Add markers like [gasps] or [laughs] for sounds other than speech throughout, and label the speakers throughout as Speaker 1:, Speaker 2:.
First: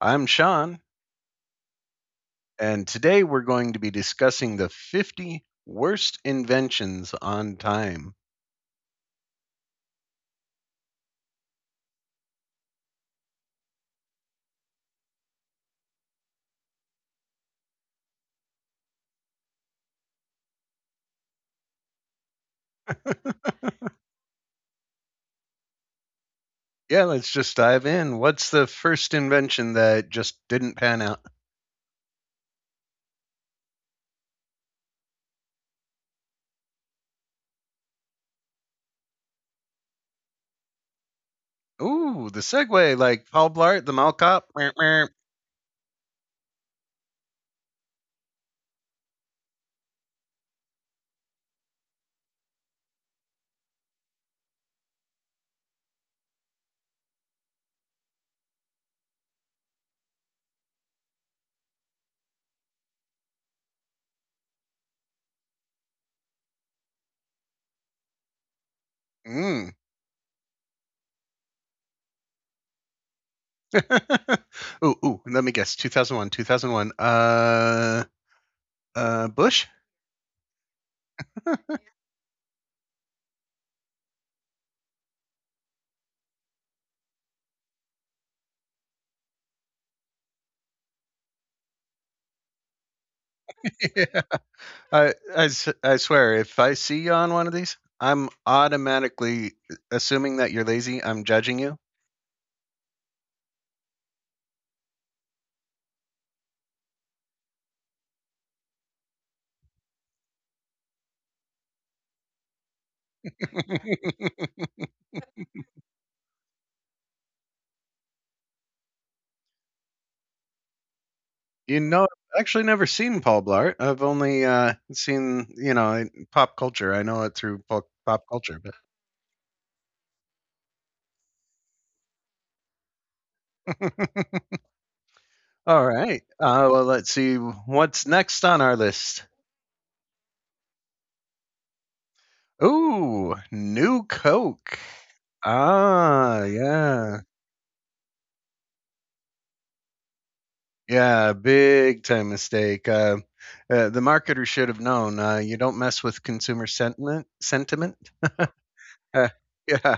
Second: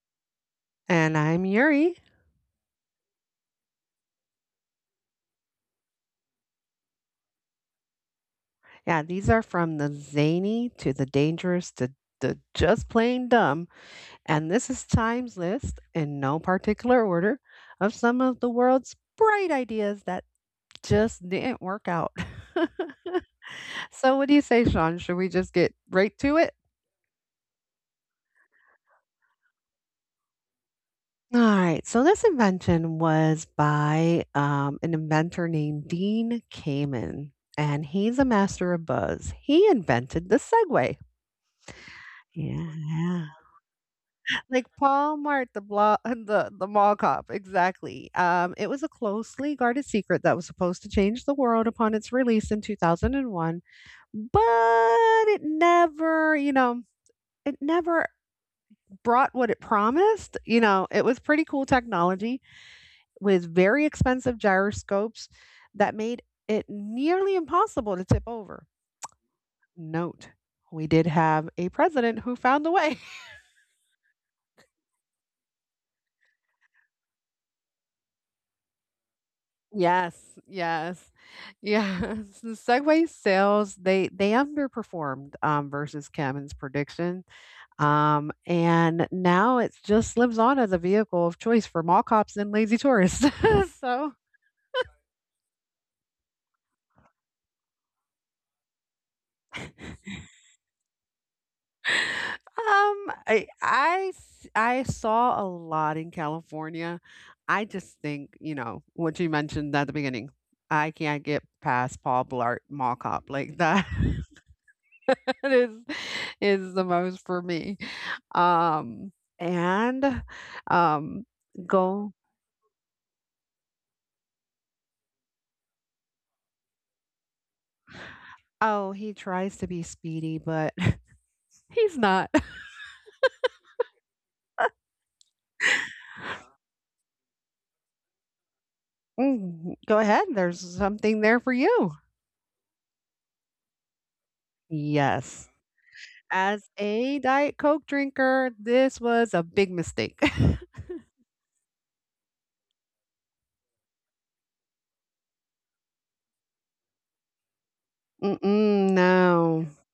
Speaker 1: I'm Sean,
Speaker 2: And I'm Yuri.
Speaker 1: and today we're going to be discussing the 50 worst inventions on time.
Speaker 2: Yeah, these are from the zany to the dangerous to the just plain dumb. And this is Time's list, in no particular order, of some of the world's bright ideas that just didn't work out.
Speaker 1: [laughs]
Speaker 2: [laughs] What do you say, Sean? Should we just get right to it?
Speaker 1: Yeah, let's just dive in. What's the first invention that just didn't pan out?
Speaker 2: All right. This invention was by an inventor named Dean Kamen, and he's a master of buzz. He invented the Segway.
Speaker 1: Ooh, the Segway,
Speaker 2: Yeah.
Speaker 1: like Paul Blart, the Mall Cop.
Speaker 2: Like
Speaker 1: Meow, meow.
Speaker 2: Paul-Mart, the blo [laughs] the mall cop, exactly. It was a closely guarded secret that was supposed to change the world upon its release in 2001, but it never, you know, it never brought what it promised. You know, it was pretty cool technology with very expensive gyroscopes that made it nearly impossible to tip over.
Speaker 1: Mm.
Speaker 2: Note, we did have a president who found a way.
Speaker 1: [laughs] Ooh, ooh, let me guess. 2001, 2001. Bush?
Speaker 2: Yes, yes. Yes. [laughs] The Segway sales, they underperformed versus Kevin's prediction. And now it just lives on as a vehicle of choice for mall cops and lazy tourists. [laughs] so
Speaker 1: [laughs] I swear, if I see you on one of these, I'm automatically assuming that you're lazy. I'm judging you.
Speaker 2: I saw a lot in California. I just think, you know, what you mentioned at the beginning, I can't get past Paul Blart mall cop like that. [laughs]
Speaker 1: [laughs]
Speaker 2: Is is the most for me. Um, and, um, go
Speaker 1: I've actually never seen Paul Blart. I've only seen, in pop culture. I know it through pop culture. But
Speaker 2: Oh, he tries to be speedy, but [laughs] he's not.
Speaker 1: all right. Well, let's see what's next on our list.
Speaker 2: Mm, go ahead, there's something there for you.
Speaker 1: Ooh, new Coke.
Speaker 2: Yes.
Speaker 1: Ah,
Speaker 2: As
Speaker 1: yeah.
Speaker 2: a Diet Coke drinker, this was a big mistake. [laughs]
Speaker 1: Yeah, big time mistake. The marketer should have known. You don't mess with consumer sentiment. Sentiment. [laughs]
Speaker 2: Mm-mm,
Speaker 1: Uh,
Speaker 2: no.
Speaker 1: yeah.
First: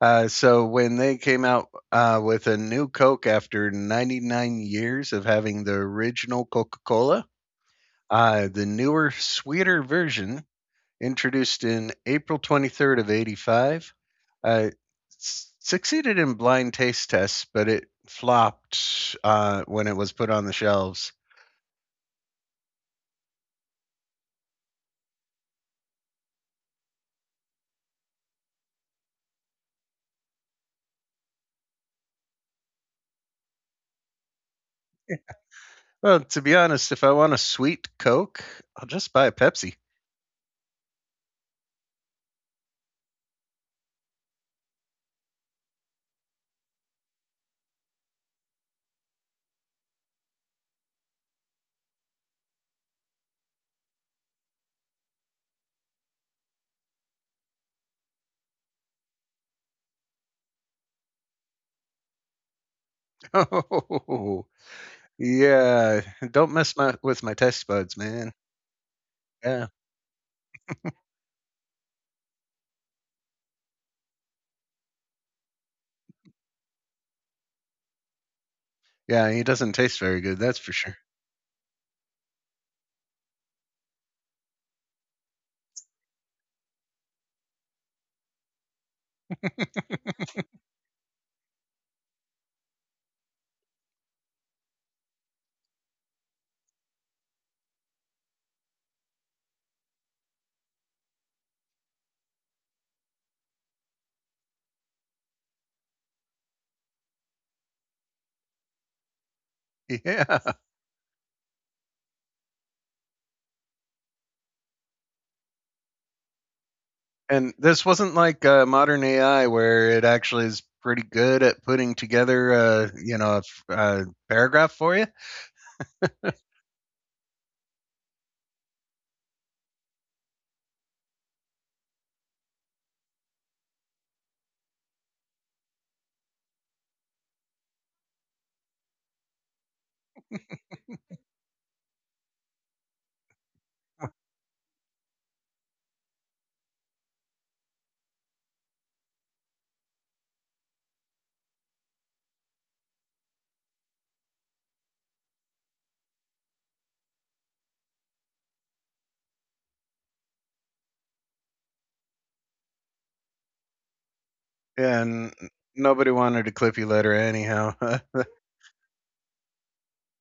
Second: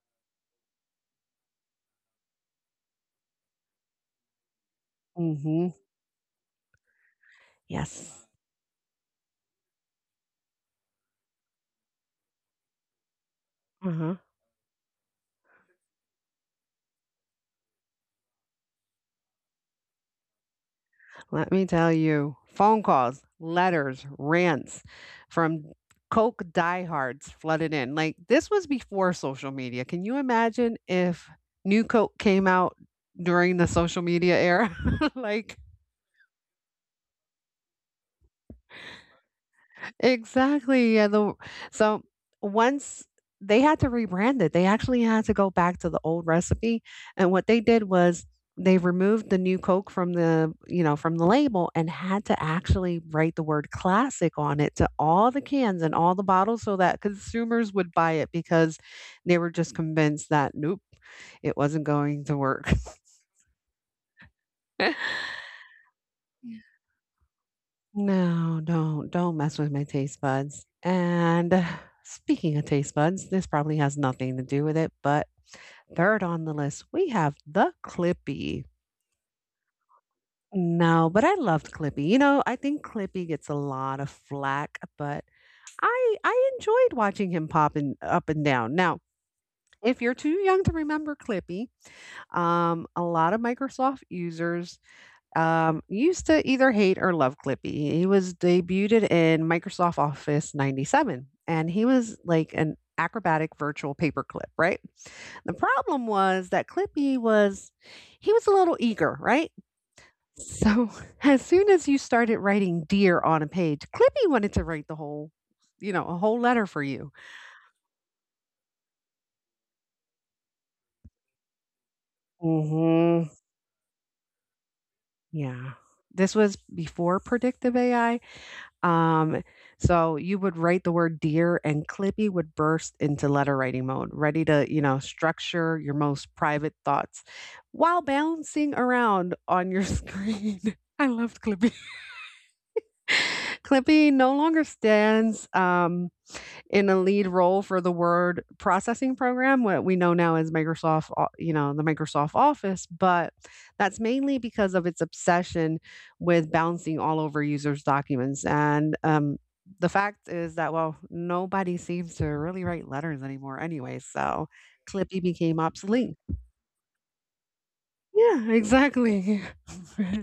Speaker 1: So when they came out with a new Coke after 99 years of having
Speaker 2: Mhm.
Speaker 1: the original Coca-Cola,
Speaker 2: Yes.
Speaker 1: the newer, sweeter version introduced in April 23rd of 85,
Speaker 2: Uh-huh.
Speaker 1: uh, succeeded in blind taste tests, but it flopped when it was put on the shelves.
Speaker 2: Let me tell you, phone calls, letters, rants from Coke diehards flooded in. Like, this was before social media. Can you imagine if new Coke came out during the social media era? [laughs] like
Speaker 1: Well, to be honest, if I want a sweet Coke, I'll just buy a Pepsi. [laughs]
Speaker 2: Exactly, yeah, the so once they had to rebrand it, they actually had to go back to the old recipe, and what they did was they removed the new Coke from the, from the label and had to actually write the word "classic" on it to all the cans and all the bottles so that consumers would buy it because they were just convinced that, nope, it wasn't going to work.
Speaker 1: Oh,
Speaker 2: [laughs]
Speaker 1: yeah. Don't mess with my taste buds, man.
Speaker 2: No, don't mess
Speaker 1: Yeah.
Speaker 2: with my taste buds. And [sighs] speaking of taste buds, this probably has nothing to do with it, but third on the list, we have the Clippy.
Speaker 1: Yeah, he doesn't taste very good, that's for sure.
Speaker 2: No, but I loved Clippy. You know, I think Clippy gets a lot of flack, but I enjoyed watching him popping up and down. Now, if you're too
Speaker 1: [laughs]
Speaker 2: young to remember Clippy, a lot of Microsoft users used to either hate or love Clippy. He was debuted in Microsoft Office 97, and he was like an acrobatic virtual paperclip, right? The problem was that Clippy was, He was a little eager, right?
Speaker 1: Yeah.
Speaker 2: So [laughs] as soon as you started writing dear on a page, Clippy wanted to write the whole, you know, a whole letter for you.
Speaker 1: And this wasn't like modern AI where it actually is pretty good at putting together,
Speaker 2: hmm
Speaker 1: a paragraph for you.
Speaker 2: Yeah. This was before predictive AI. Um, so you would write the word dear, and Clippy would burst into letter writing mode, ready to, you know, structure your most private thoughts while bouncing around on your [laughs] screen. I loved Clippy. [laughs] Clippy no longer stands in a lead role for the word processing program, what we know now as Microsoft, you know, the Microsoft Office, but that's mainly because of its obsession with bouncing all over users' documents. And The fact is that, well, nobody seems to really write letters anymore anyway. So Clippy
Speaker 1: And
Speaker 2: became
Speaker 1: nobody
Speaker 2: obsolete.
Speaker 1: wanted a clippy letter anyhow.
Speaker 2: Yeah, exactly. [laughs]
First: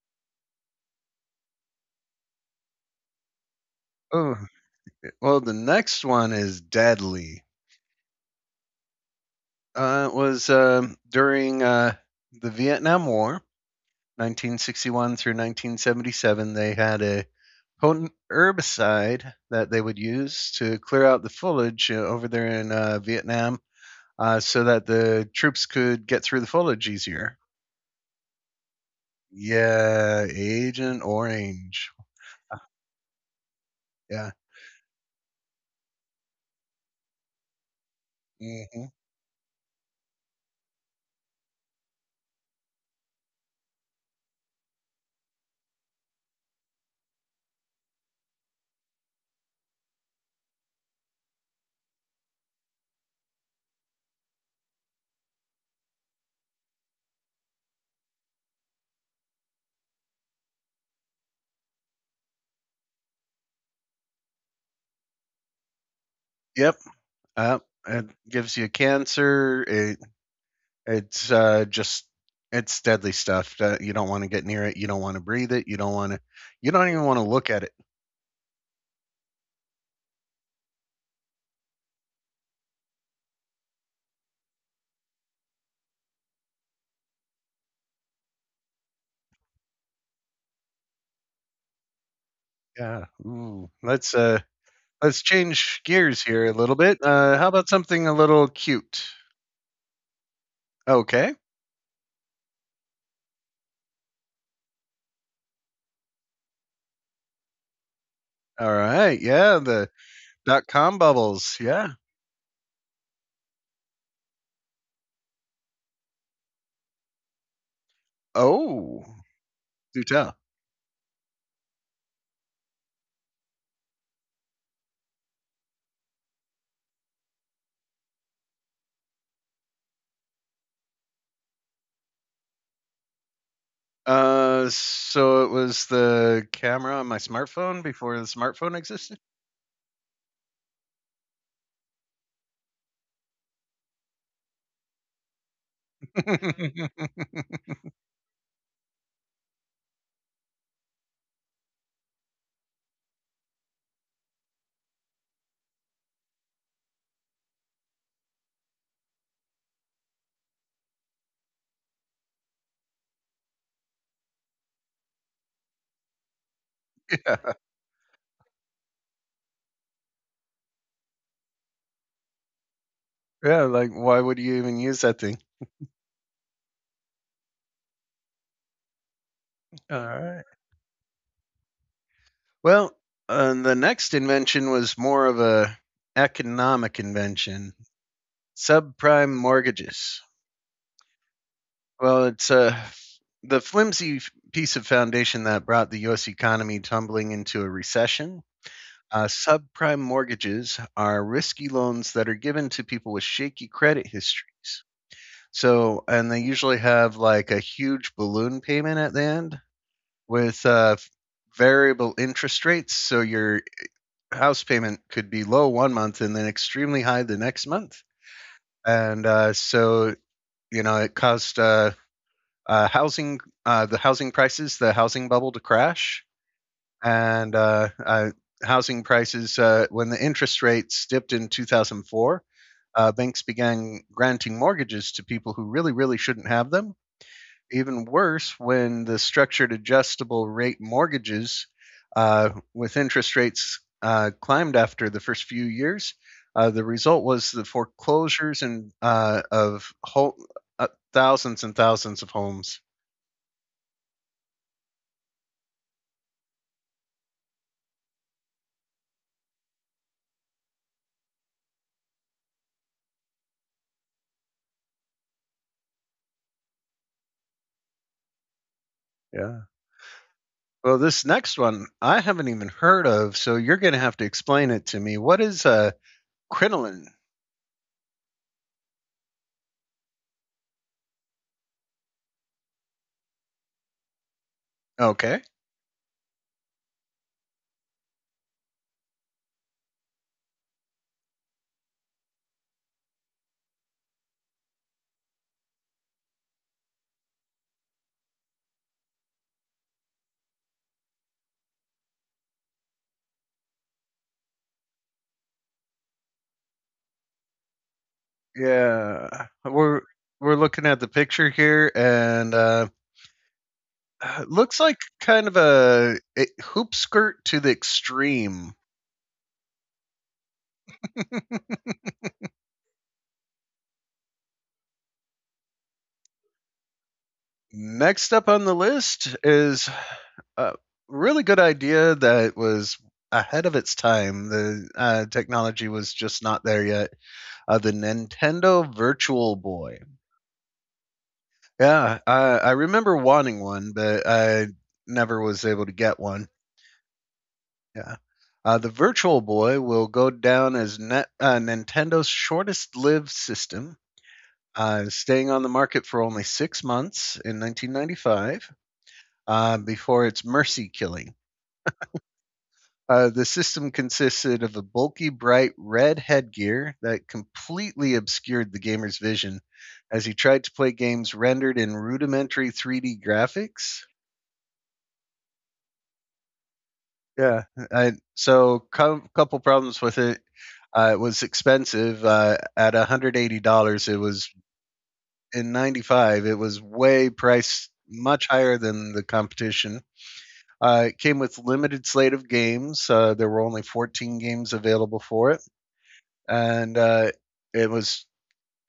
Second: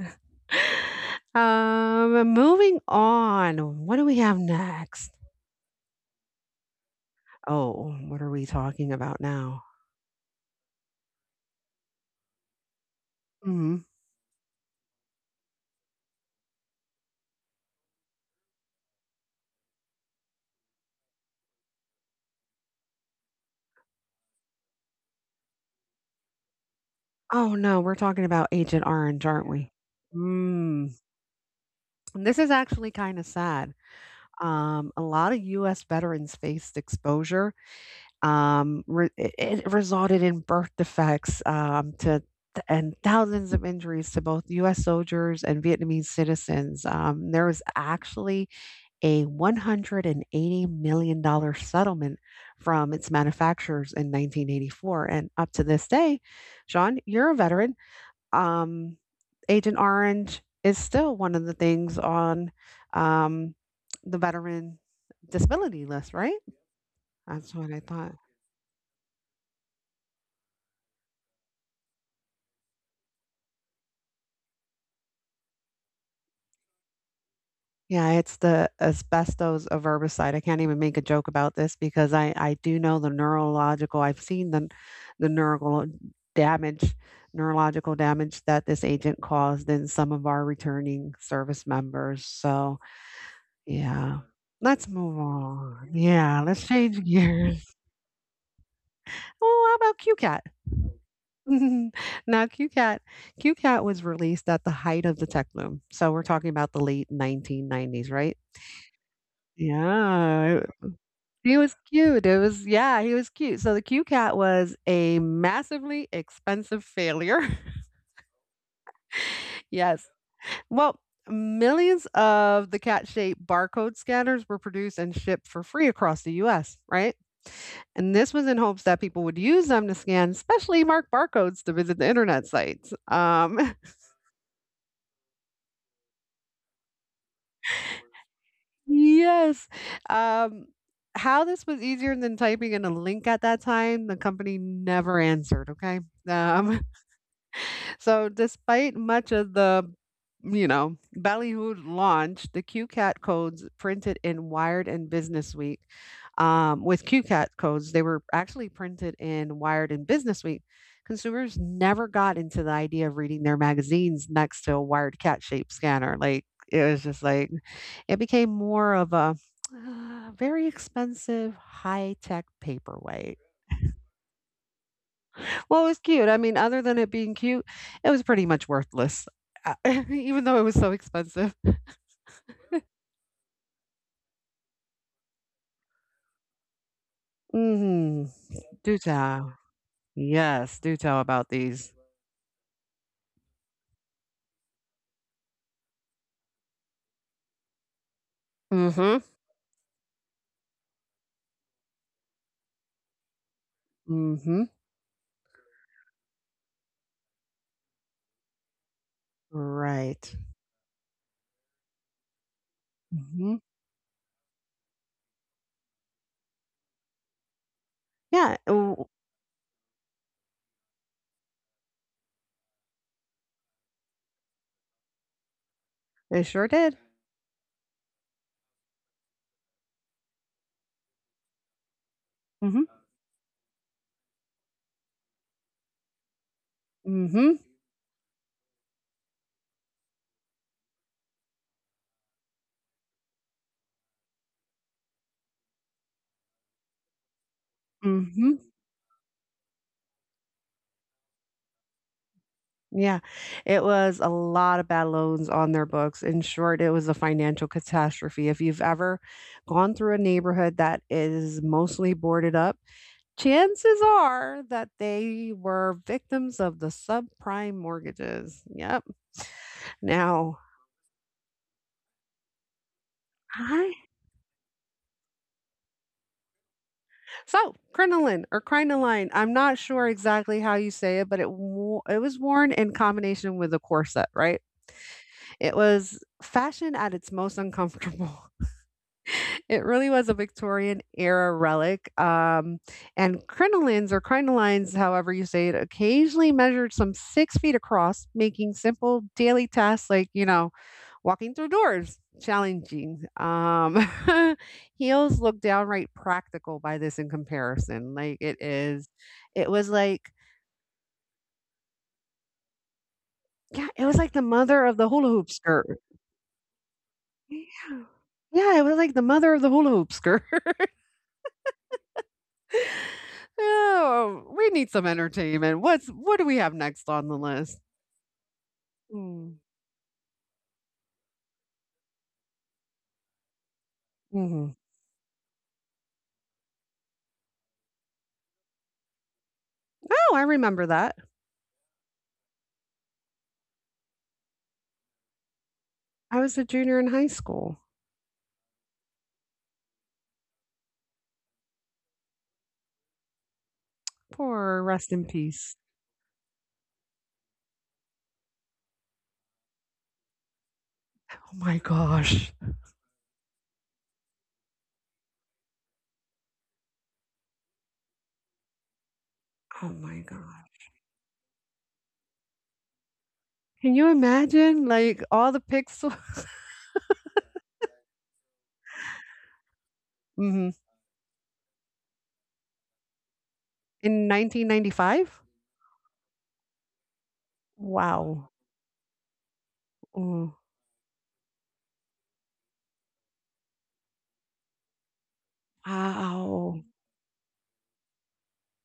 Speaker 2: Moving on. What do
Speaker 1: [laughs]
Speaker 2: we
Speaker 1: Oh,
Speaker 2: have next?
Speaker 1: well, the next one is deadly.
Speaker 2: Oh, what are we talking about now?
Speaker 1: It was during the Vietnam War,
Speaker 2: Mhm.
Speaker 1: 1961 through 1977. They had a potent herbicide that they would use to clear out the foliage over there in Vietnam, so that the troops could get through the foliage easier.
Speaker 2: Oh, no, we're talking about Agent Orange, aren't we?
Speaker 1: Yeah,
Speaker 2: Mm.
Speaker 1: Agent Orange.
Speaker 2: And this is actually kinda sad.
Speaker 1: Yeah.
Speaker 2: A lot of US veterans faced exposure,
Speaker 1: Hmm.
Speaker 2: re it it resulted in birth defects, to th and thousands of injuries to both US soldiers and Vietnamese citizens. There was actually a $180,000,000 settlement from its manufacturers in 1984, and up to this day, Sean, you're a veteran, um, Agent Orange is still one of the things on um, the veteran disability list, right?
Speaker 1: Yep.
Speaker 2: That's
Speaker 1: Uh,
Speaker 2: what I
Speaker 1: it
Speaker 2: thought.
Speaker 1: gives you cancer. It's just. It's deadly stuff. You don't want to get near it. You don't want to breathe it. You don't want to. You don't even want to look at it.
Speaker 2: Yeah, it's the asbestos a herbicide. I can't even make a joke about this because I do know the neurological. I've seen the neural damage, neurological damage that this agent caused in some of our returning service members. So
Speaker 1: Yeah. Ooh. Let's
Speaker 2: yeah,
Speaker 1: uh
Speaker 2: let's move
Speaker 1: let's change
Speaker 2: on.
Speaker 1: gears
Speaker 2: Yeah,
Speaker 1: here a
Speaker 2: let's
Speaker 1: little bit.
Speaker 2: change
Speaker 1: How
Speaker 2: gears.
Speaker 1: about something a little cute?
Speaker 2: Oh, how about QCAT?
Speaker 1: Okay.
Speaker 2: [laughs] Now Q Cat Q Cat was released at the height of the tech boom. So we're talking about the late 1990s, right?
Speaker 1: All right. Yeah. The
Speaker 2: Yeah,
Speaker 1: dot
Speaker 2: it-
Speaker 1: com bubbles.
Speaker 2: he was
Speaker 1: Yeah.
Speaker 2: cute. It was, yeah, he was cute. So the Q Cat was a massively expensive failure. [laughs]
Speaker 1: Oh, do
Speaker 2: Yes.
Speaker 1: tell.
Speaker 2: Well, millions of the cat shaped barcode scanners were produced and shipped for free across the US, right? And this was in hopes that people would use them to scan specially marked barcodes to visit the internet sites. [laughs]
Speaker 1: So it was the camera on my smartphone before the smartphone existed.
Speaker 2: Yes. Um, how this was easier than typing in a link at that time, the company never answered. Okay.
Speaker 1: [laughs]
Speaker 2: Um,
Speaker 1: Yeah.
Speaker 2: Despite much of the, ballyhooed launch, the QCAT codes printed in Wired and Businessweek, with QCAT codes, they were actually printed in Wired and Businessweek. Consumers never got into the idea of reading their magazines next to a wired cat shaped scanner. Like, it was just like, it became more of a very expensive high tech paperweight.
Speaker 1: Yeah. Like, why would you even use that thing?
Speaker 2: Well, it was cute. I mean, other than it being cute, it was pretty much worthless, uh,
Speaker 1: All
Speaker 2: [laughs]
Speaker 1: right.
Speaker 2: even though it was so expensive.
Speaker 1: Well, the next invention was more of a economic invention:
Speaker 2: Mhm. Do
Speaker 1: subprime
Speaker 2: tell.
Speaker 1: mortgages.
Speaker 2: Yes, do tell about these.
Speaker 1: Well, it's the flimsy piece of foundation that brought the U.S. economy tumbling into a recession.
Speaker 2: Mhm.
Speaker 1: Subprime mortgages are risky loans that are given to people with shaky credit
Speaker 2: Mhm.
Speaker 1: histories. So, and they usually have like a huge balloon payment at the end
Speaker 2: Right.
Speaker 1: with variable interest rates. So your
Speaker 2: Mhm.
Speaker 1: house payment could be low one month and then extremely high the next month.
Speaker 2: Yeah, ooh,
Speaker 1: And so, it caused uh, housing, the housing prices, the housing bubble to crash.
Speaker 2: it sure did.
Speaker 1: And housing prices, when the interest rates dipped in 2004,
Speaker 2: Mhm.
Speaker 1: banks began granting mortgages to people who really, really shouldn't have them,
Speaker 2: Mhm.
Speaker 1: even worse when the structured adjustable rate mortgages with interest rates climbed after the first few years. The result was the foreclosures
Speaker 2: Mhm.
Speaker 1: and of whole, uh, thousands and thousands of homes.
Speaker 2: Yeah. It was a lot of bad loans on their books. In short, it was a financial catastrophe. If you've ever gone through a neighborhood that is mostly boarded up, chances are that they were victims of the subprime mortgages. Yep.
Speaker 1: Yeah.
Speaker 2: Now,
Speaker 1: Well, this next one I haven't even heard of, so you're going
Speaker 2: I
Speaker 1: to have to explain it to me. What is crinoline?
Speaker 2: so crinoline or crinoline. I'm not sure exactly how you say it, but it was worn in combination with a corset, right?
Speaker 1: Okay.
Speaker 2: It was fashion at its most uncomfortable. [laughs] It really was a Victorian era relic. And crinolines or crinolines, however you say it, occasionally measured some 6 feet across, making simple daily tasks like, you know, walking through doors challenging [laughs] heels look downright practical by this in comparison. Like it is
Speaker 1: Yeah.
Speaker 2: it was
Speaker 1: We're
Speaker 2: like
Speaker 1: we're looking at the picture here, and
Speaker 2: Yeah,
Speaker 1: [sighs]
Speaker 2: it was like the
Speaker 1: Looks
Speaker 2: mother
Speaker 1: like
Speaker 2: of the hula
Speaker 1: kind
Speaker 2: hoop
Speaker 1: of
Speaker 2: skirt.
Speaker 1: a hoop skirt to
Speaker 2: Yeah
Speaker 1: the extreme.
Speaker 2: yeah it was like the mother of the hula hoop skirt
Speaker 1: [laughs]
Speaker 2: [laughs] Oh, we need some entertainment. What do we have next on the list?
Speaker 1: Next up on the list
Speaker 2: Mm-hmm.
Speaker 1: is a really good idea that was ahead of its time.
Speaker 2: Oh,
Speaker 1: The technology was just not there yet. The Nintendo Virtual Boy.
Speaker 2: I remember that.
Speaker 1: Yeah, I remember wanting one, but I never was able to get
Speaker 2: I
Speaker 1: one.
Speaker 2: was a junior in high school.
Speaker 1: Yeah. The Virtual Boy will go down as Nintendo's shortest lived system.
Speaker 2: Poor, rest in
Speaker 1: Staying on the
Speaker 2: peace.
Speaker 1: market for only 6 months in 1995 before its mercy killing.
Speaker 2: Oh my gosh.
Speaker 1: The system consisted of a bulky, bright red headgear that completely obscured the gamer's vision
Speaker 2: Oh
Speaker 1: as
Speaker 2: my
Speaker 1: he tried to
Speaker 2: gosh.
Speaker 1: play games rendered in rudimentary 3D
Speaker 2: Can
Speaker 1: graphics.
Speaker 2: you imagine like all the pixels?
Speaker 1: Yeah, so couple problems with it.
Speaker 2: [laughs] Mhm.
Speaker 1: It was expensive at $180. It
Speaker 2: In
Speaker 1: was
Speaker 2: 1995?
Speaker 1: in 95. It was way priced much
Speaker 2: Wow.
Speaker 1: higher than the competition.
Speaker 2: Mm.
Speaker 1: It came with limited slate of games. There were only 14 games available for it,
Speaker 2: Wow.
Speaker 1: and it was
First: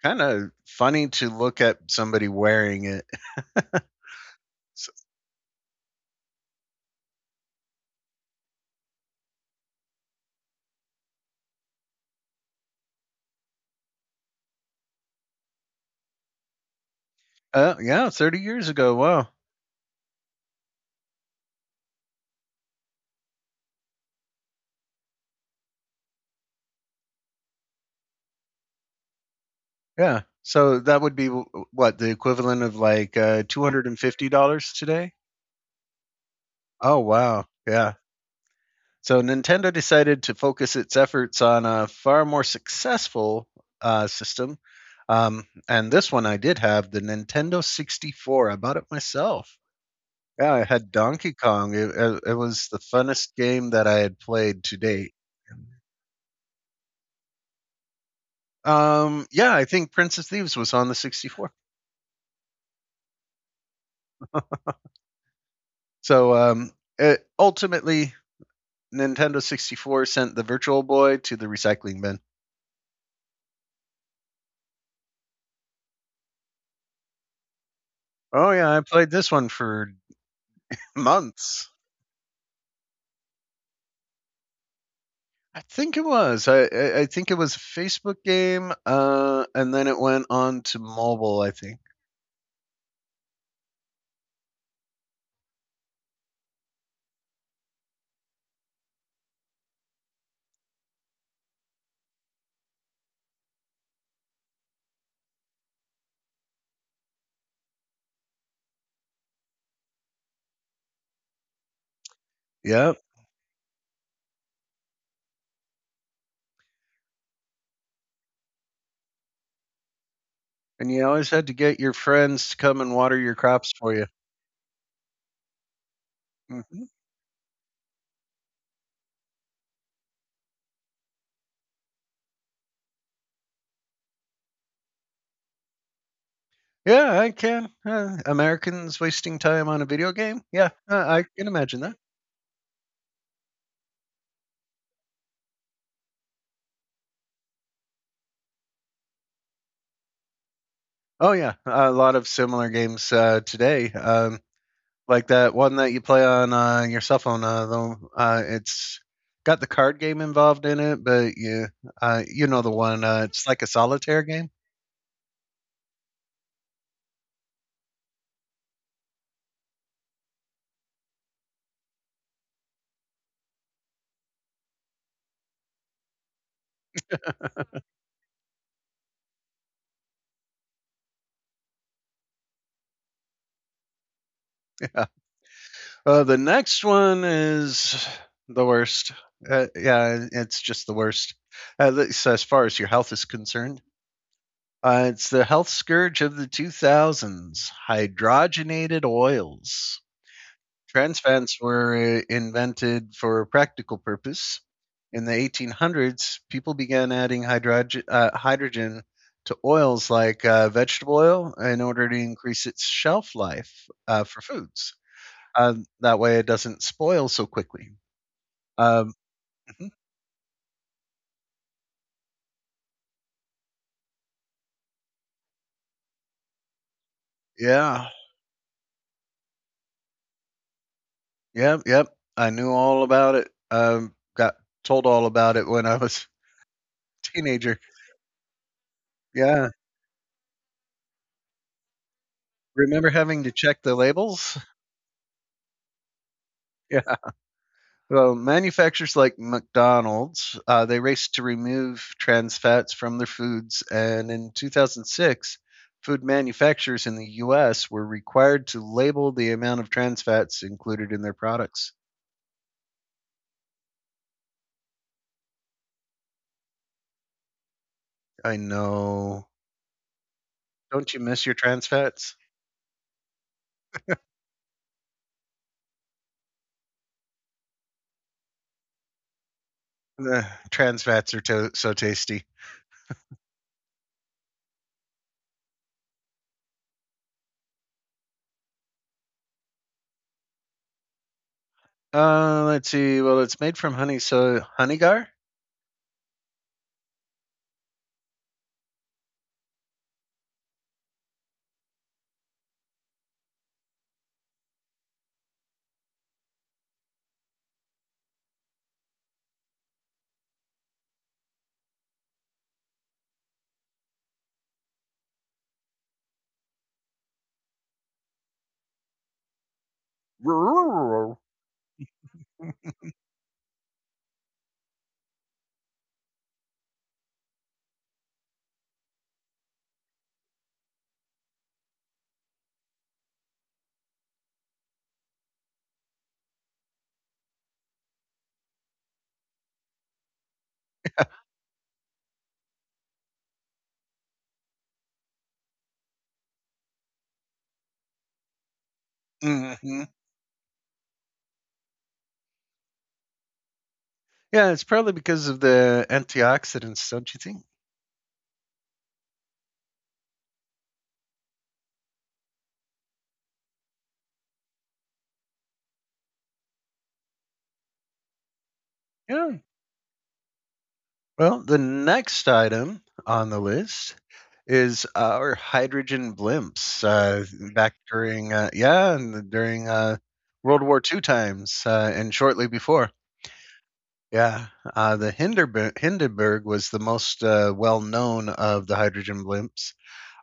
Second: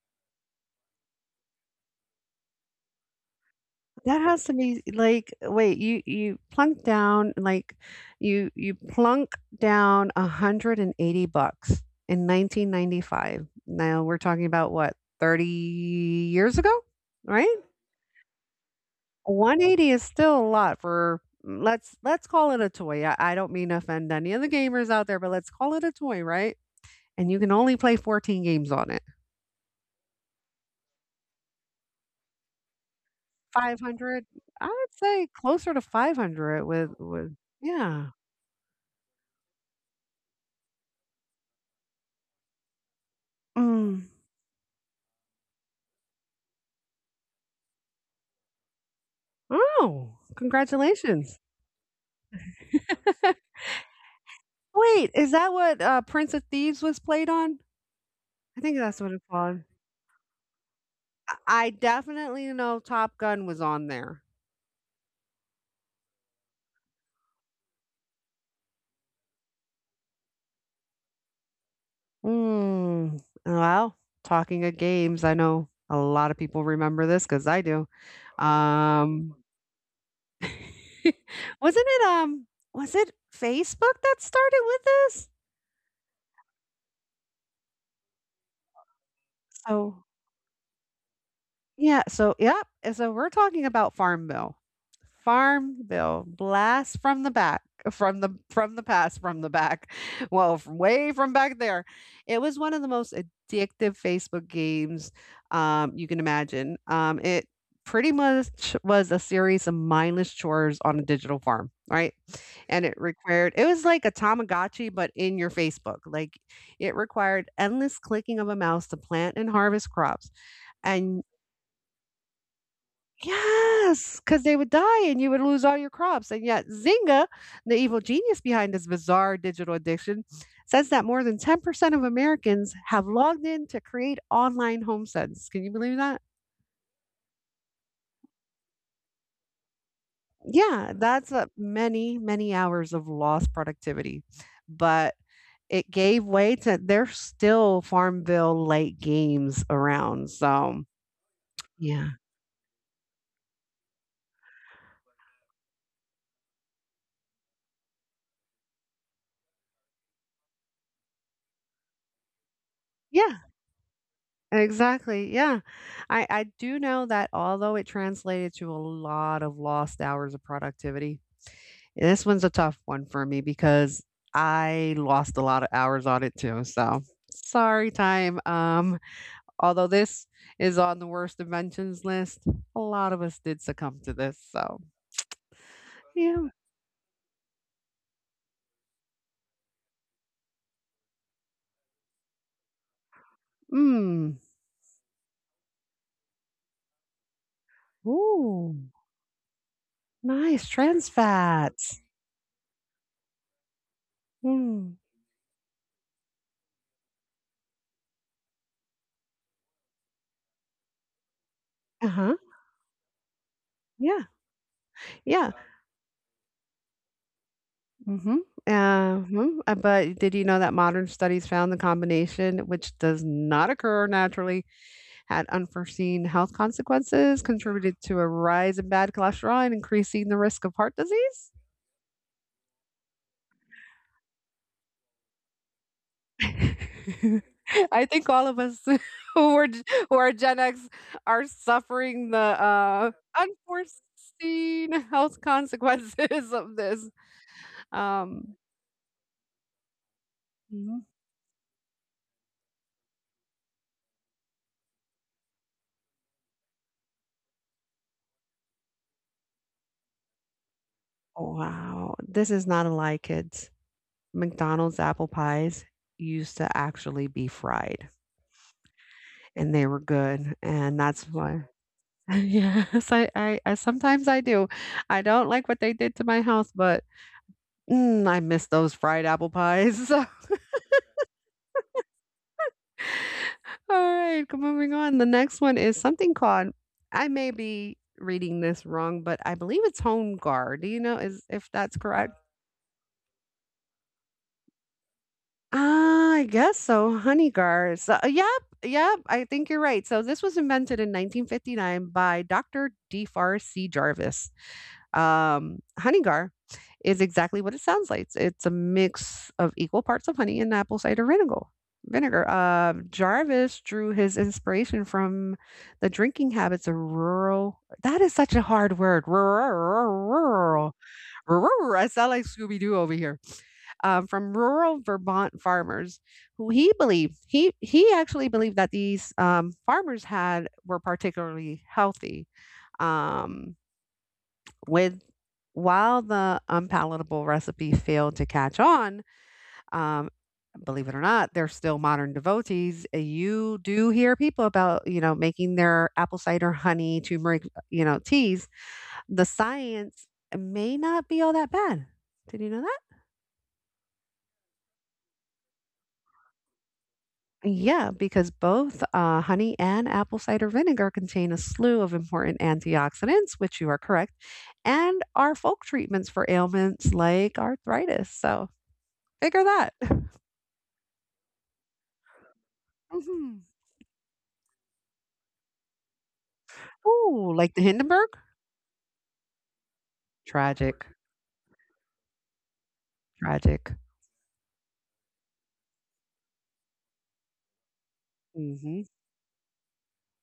Speaker 1: kind of funny to look at somebody wearing it.
Speaker 2: That has to be
Speaker 1: So,
Speaker 2: like wait, you plunk down like You plunk down 180 bucks in 1995. Now we're talking about what, 30 years ago, right?
Speaker 1: yeah, 30 years ago. Wow.
Speaker 2: 180 is still a lot for let's call it a toy. I don't mean to offend any of the gamers out there, but let's call it a toy, right? And you can only play 14 games on it.
Speaker 1: Yeah. So that would be what the equivalent of like
Speaker 2: 500, I
Speaker 1: $250
Speaker 2: would
Speaker 1: today.
Speaker 2: say closer to 500 with
Speaker 1: Oh
Speaker 2: with
Speaker 1: wow. Yeah.
Speaker 2: yeah.
Speaker 1: So Nintendo decided to focus its efforts on a far more successful
Speaker 2: Mm.
Speaker 1: system. And this one I did have the Nintendo 64. I bought it myself.
Speaker 2: Oh,
Speaker 1: Yeah, I had Donkey
Speaker 2: congratulations.
Speaker 1: Kong. It was the funnest
Speaker 2: [laughs]
Speaker 1: game that I had played to
Speaker 2: Wait,
Speaker 1: date.
Speaker 2: is that what Prince of Thieves was played on? I think that's what it's
Speaker 1: Yeah,
Speaker 2: called.
Speaker 1: I think Princess Thieves was on the 64.
Speaker 2: I definitely know Top Gun was on there.
Speaker 1: So ultimately, Nintendo 64 sent the Virtual Boy to the recycling bin.
Speaker 2: Mm. Well, talking of games, I know a lot of people remember this because I do.
Speaker 1: Oh, yeah, I played this
Speaker 2: Um,
Speaker 1: one for [laughs]
Speaker 2: [laughs]
Speaker 1: months.
Speaker 2: Wasn't it, was it Facebook that started with this?
Speaker 1: I think it was. I think it was a Facebook game, and then it
Speaker 2: So
Speaker 1: went on to mobile. I think.
Speaker 2: Yeah, so yep, and so we're talking about Farm Bill. Farm Bill, blast from the back, from the past, from the back. [laughs] Well, from way from back there. It was one of the most addictive Facebook games you can imagine. It pretty much was a series of mindless chores on a digital farm, right? And it
Speaker 1: Yep.
Speaker 2: required It was like a Tamagotchi, but in your Facebook. Like, it required endless clicking of a mouse to plant and harvest crops
Speaker 1: And you
Speaker 2: and
Speaker 1: always had to get your friends to come and water your crops for you.
Speaker 2: Yes, because they would die and you would lose all your crops, and yet
Speaker 1: Hmm.
Speaker 2: Zynga, the evil genius behind this bizarre digital addiction, says that more than 10% of Americans have logged in to create online homesteads. Can you believe that?
Speaker 1: Yeah, I can. Americans wasting time on a video game. Yeah,
Speaker 2: Yeah,
Speaker 1: I
Speaker 2: that's
Speaker 1: can imagine that.
Speaker 2: many, many hours of lost productivity. But it gave way to there's still Farmville light games around, so
Speaker 1: Oh yeah, a
Speaker 2: yeah.
Speaker 1: lot of similar games today, like that one that you play on your cell phone. Though it's got the card game involved in it, but you know the one.
Speaker 2: Yeah.
Speaker 1: It's like a solitaire game.
Speaker 2: Exactly, yeah. I do know that although it translated to a lot of lost hours of productivity, this one's a tough one for me because I lost a lot of hours on it too, so sorry, time. Although this is on the worst inventions list, a lot of us did succumb to this, so
Speaker 1: Yeah. The
Speaker 2: yeah.
Speaker 1: next one is the worst. Yeah, it's just the worst, at least as far as your health is concerned.
Speaker 2: Mm.
Speaker 1: It's the health scourge of the 2000s
Speaker 2: Ooh,
Speaker 1: hydrogenated oils.
Speaker 2: nice, trans
Speaker 1: Trans fats
Speaker 2: fats.
Speaker 1: were invented for a practical purpose.
Speaker 2: Mm.
Speaker 1: In the 1800s, people began adding hydrogen, hydrogen to oils like vegetable oil in order to
Speaker 2: Uh-huh.
Speaker 1: increase its shelf life
Speaker 2: Yeah,
Speaker 1: for foods.
Speaker 2: yeah.
Speaker 1: That way, it doesn't spoil so quickly.
Speaker 2: Mm-hmm.
Speaker 1: Um,
Speaker 2: Mhm. Uh-huh.
Speaker 1: mhm.
Speaker 2: But did you know that modern studies found the combination, which does not occur naturally, had unforeseen health consequences, contributed
Speaker 1: Yeah,
Speaker 2: to a rise in bad cholesterol and increasing the risk of heart disease?
Speaker 1: yep, yep. I knew all about it. Got told all about it when I was
Speaker 2: [laughs]
Speaker 1: a teenager.
Speaker 2: I think all of us [laughs] who are
Speaker 1: Yeah,
Speaker 2: g- who are Gen X are suffering the
Speaker 1: remember having to check the labels? [laughs]
Speaker 2: unforeseen health consequences of this.
Speaker 1: Yeah. Well,
Speaker 2: Um,
Speaker 1: manufacturers like McDonald's,
Speaker 2: mhm.
Speaker 1: they raced to remove trans fats from their foods, and in 2006, food manufacturers in the U.S. were required to label the amount of trans fats included in their products.
Speaker 2: Wow, this is not a lie, kids. McDonald's apple pies used to actually be fried,
Speaker 1: I know.
Speaker 2: and they were good, and
Speaker 1: Don't you
Speaker 2: that's
Speaker 1: miss your
Speaker 2: why.
Speaker 1: trans
Speaker 2: [laughs]
Speaker 1: fats?
Speaker 2: Yes, I sometimes I do. I don't like what they did to my house, but, mm, I miss those fried apple pies.
Speaker 1: Ugh,
Speaker 2: [laughs]
Speaker 1: trans fats are so tasty.
Speaker 2: Alright, g moving on, the next one is something called, I may be reading this wrong, but I believe it's home guard, do you know is if that's correct?
Speaker 1: Let's see. Well, it's made from honey, so honeygar.
Speaker 2: Ah, I guess so. Honeygars. Yep, yep. I think you're right. So this was invented in 1959 by Dr. DeFar C. Jarvis. Honeygar is exactly what it sounds like. It's a mix of equal parts of honey and apple cider vinegar. Vinegar. Jarvis drew his inspiration from the drinking habits of rural. That is such a hard word. Rural.
Speaker 1: Hmm.
Speaker 2: Rural. I sound like Scooby Doo over here, from rural Vermont farmers, who he believed he actually believed that these farmers had were particularly healthy. Um, with While the unpalatable recipe failed to catch on, um, believe it or not, they're still modern devotees. You do hear people about, you know, making their apple cider honey, turmeric, you know, teas. The science may not be all that bad. Did you know that?
Speaker 1: Yeah, it's probably because of the antioxidants, don't you think?
Speaker 2: Yeah, because both honey and apple cider vinegar contain a slew of important antioxidants, which you are correct, and are folk treatments for ailments like arthritis. So
Speaker 1: Yeah.
Speaker 2: figure that. [laughs]
Speaker 1: Well, the next item on
Speaker 2: Hmm.
Speaker 1: the list is our hydrogen blimps.
Speaker 2: Ooh, like the
Speaker 1: Back
Speaker 2: Hindenburg?
Speaker 1: during, yeah, and during World War
Speaker 2: Tragic,
Speaker 1: II times and shortly before.
Speaker 2: tragic.
Speaker 1: Yeah, the Hinderberg, Hindenburg was the most well known of the
Speaker 2: Hmm.
Speaker 1: hydrogen blimps.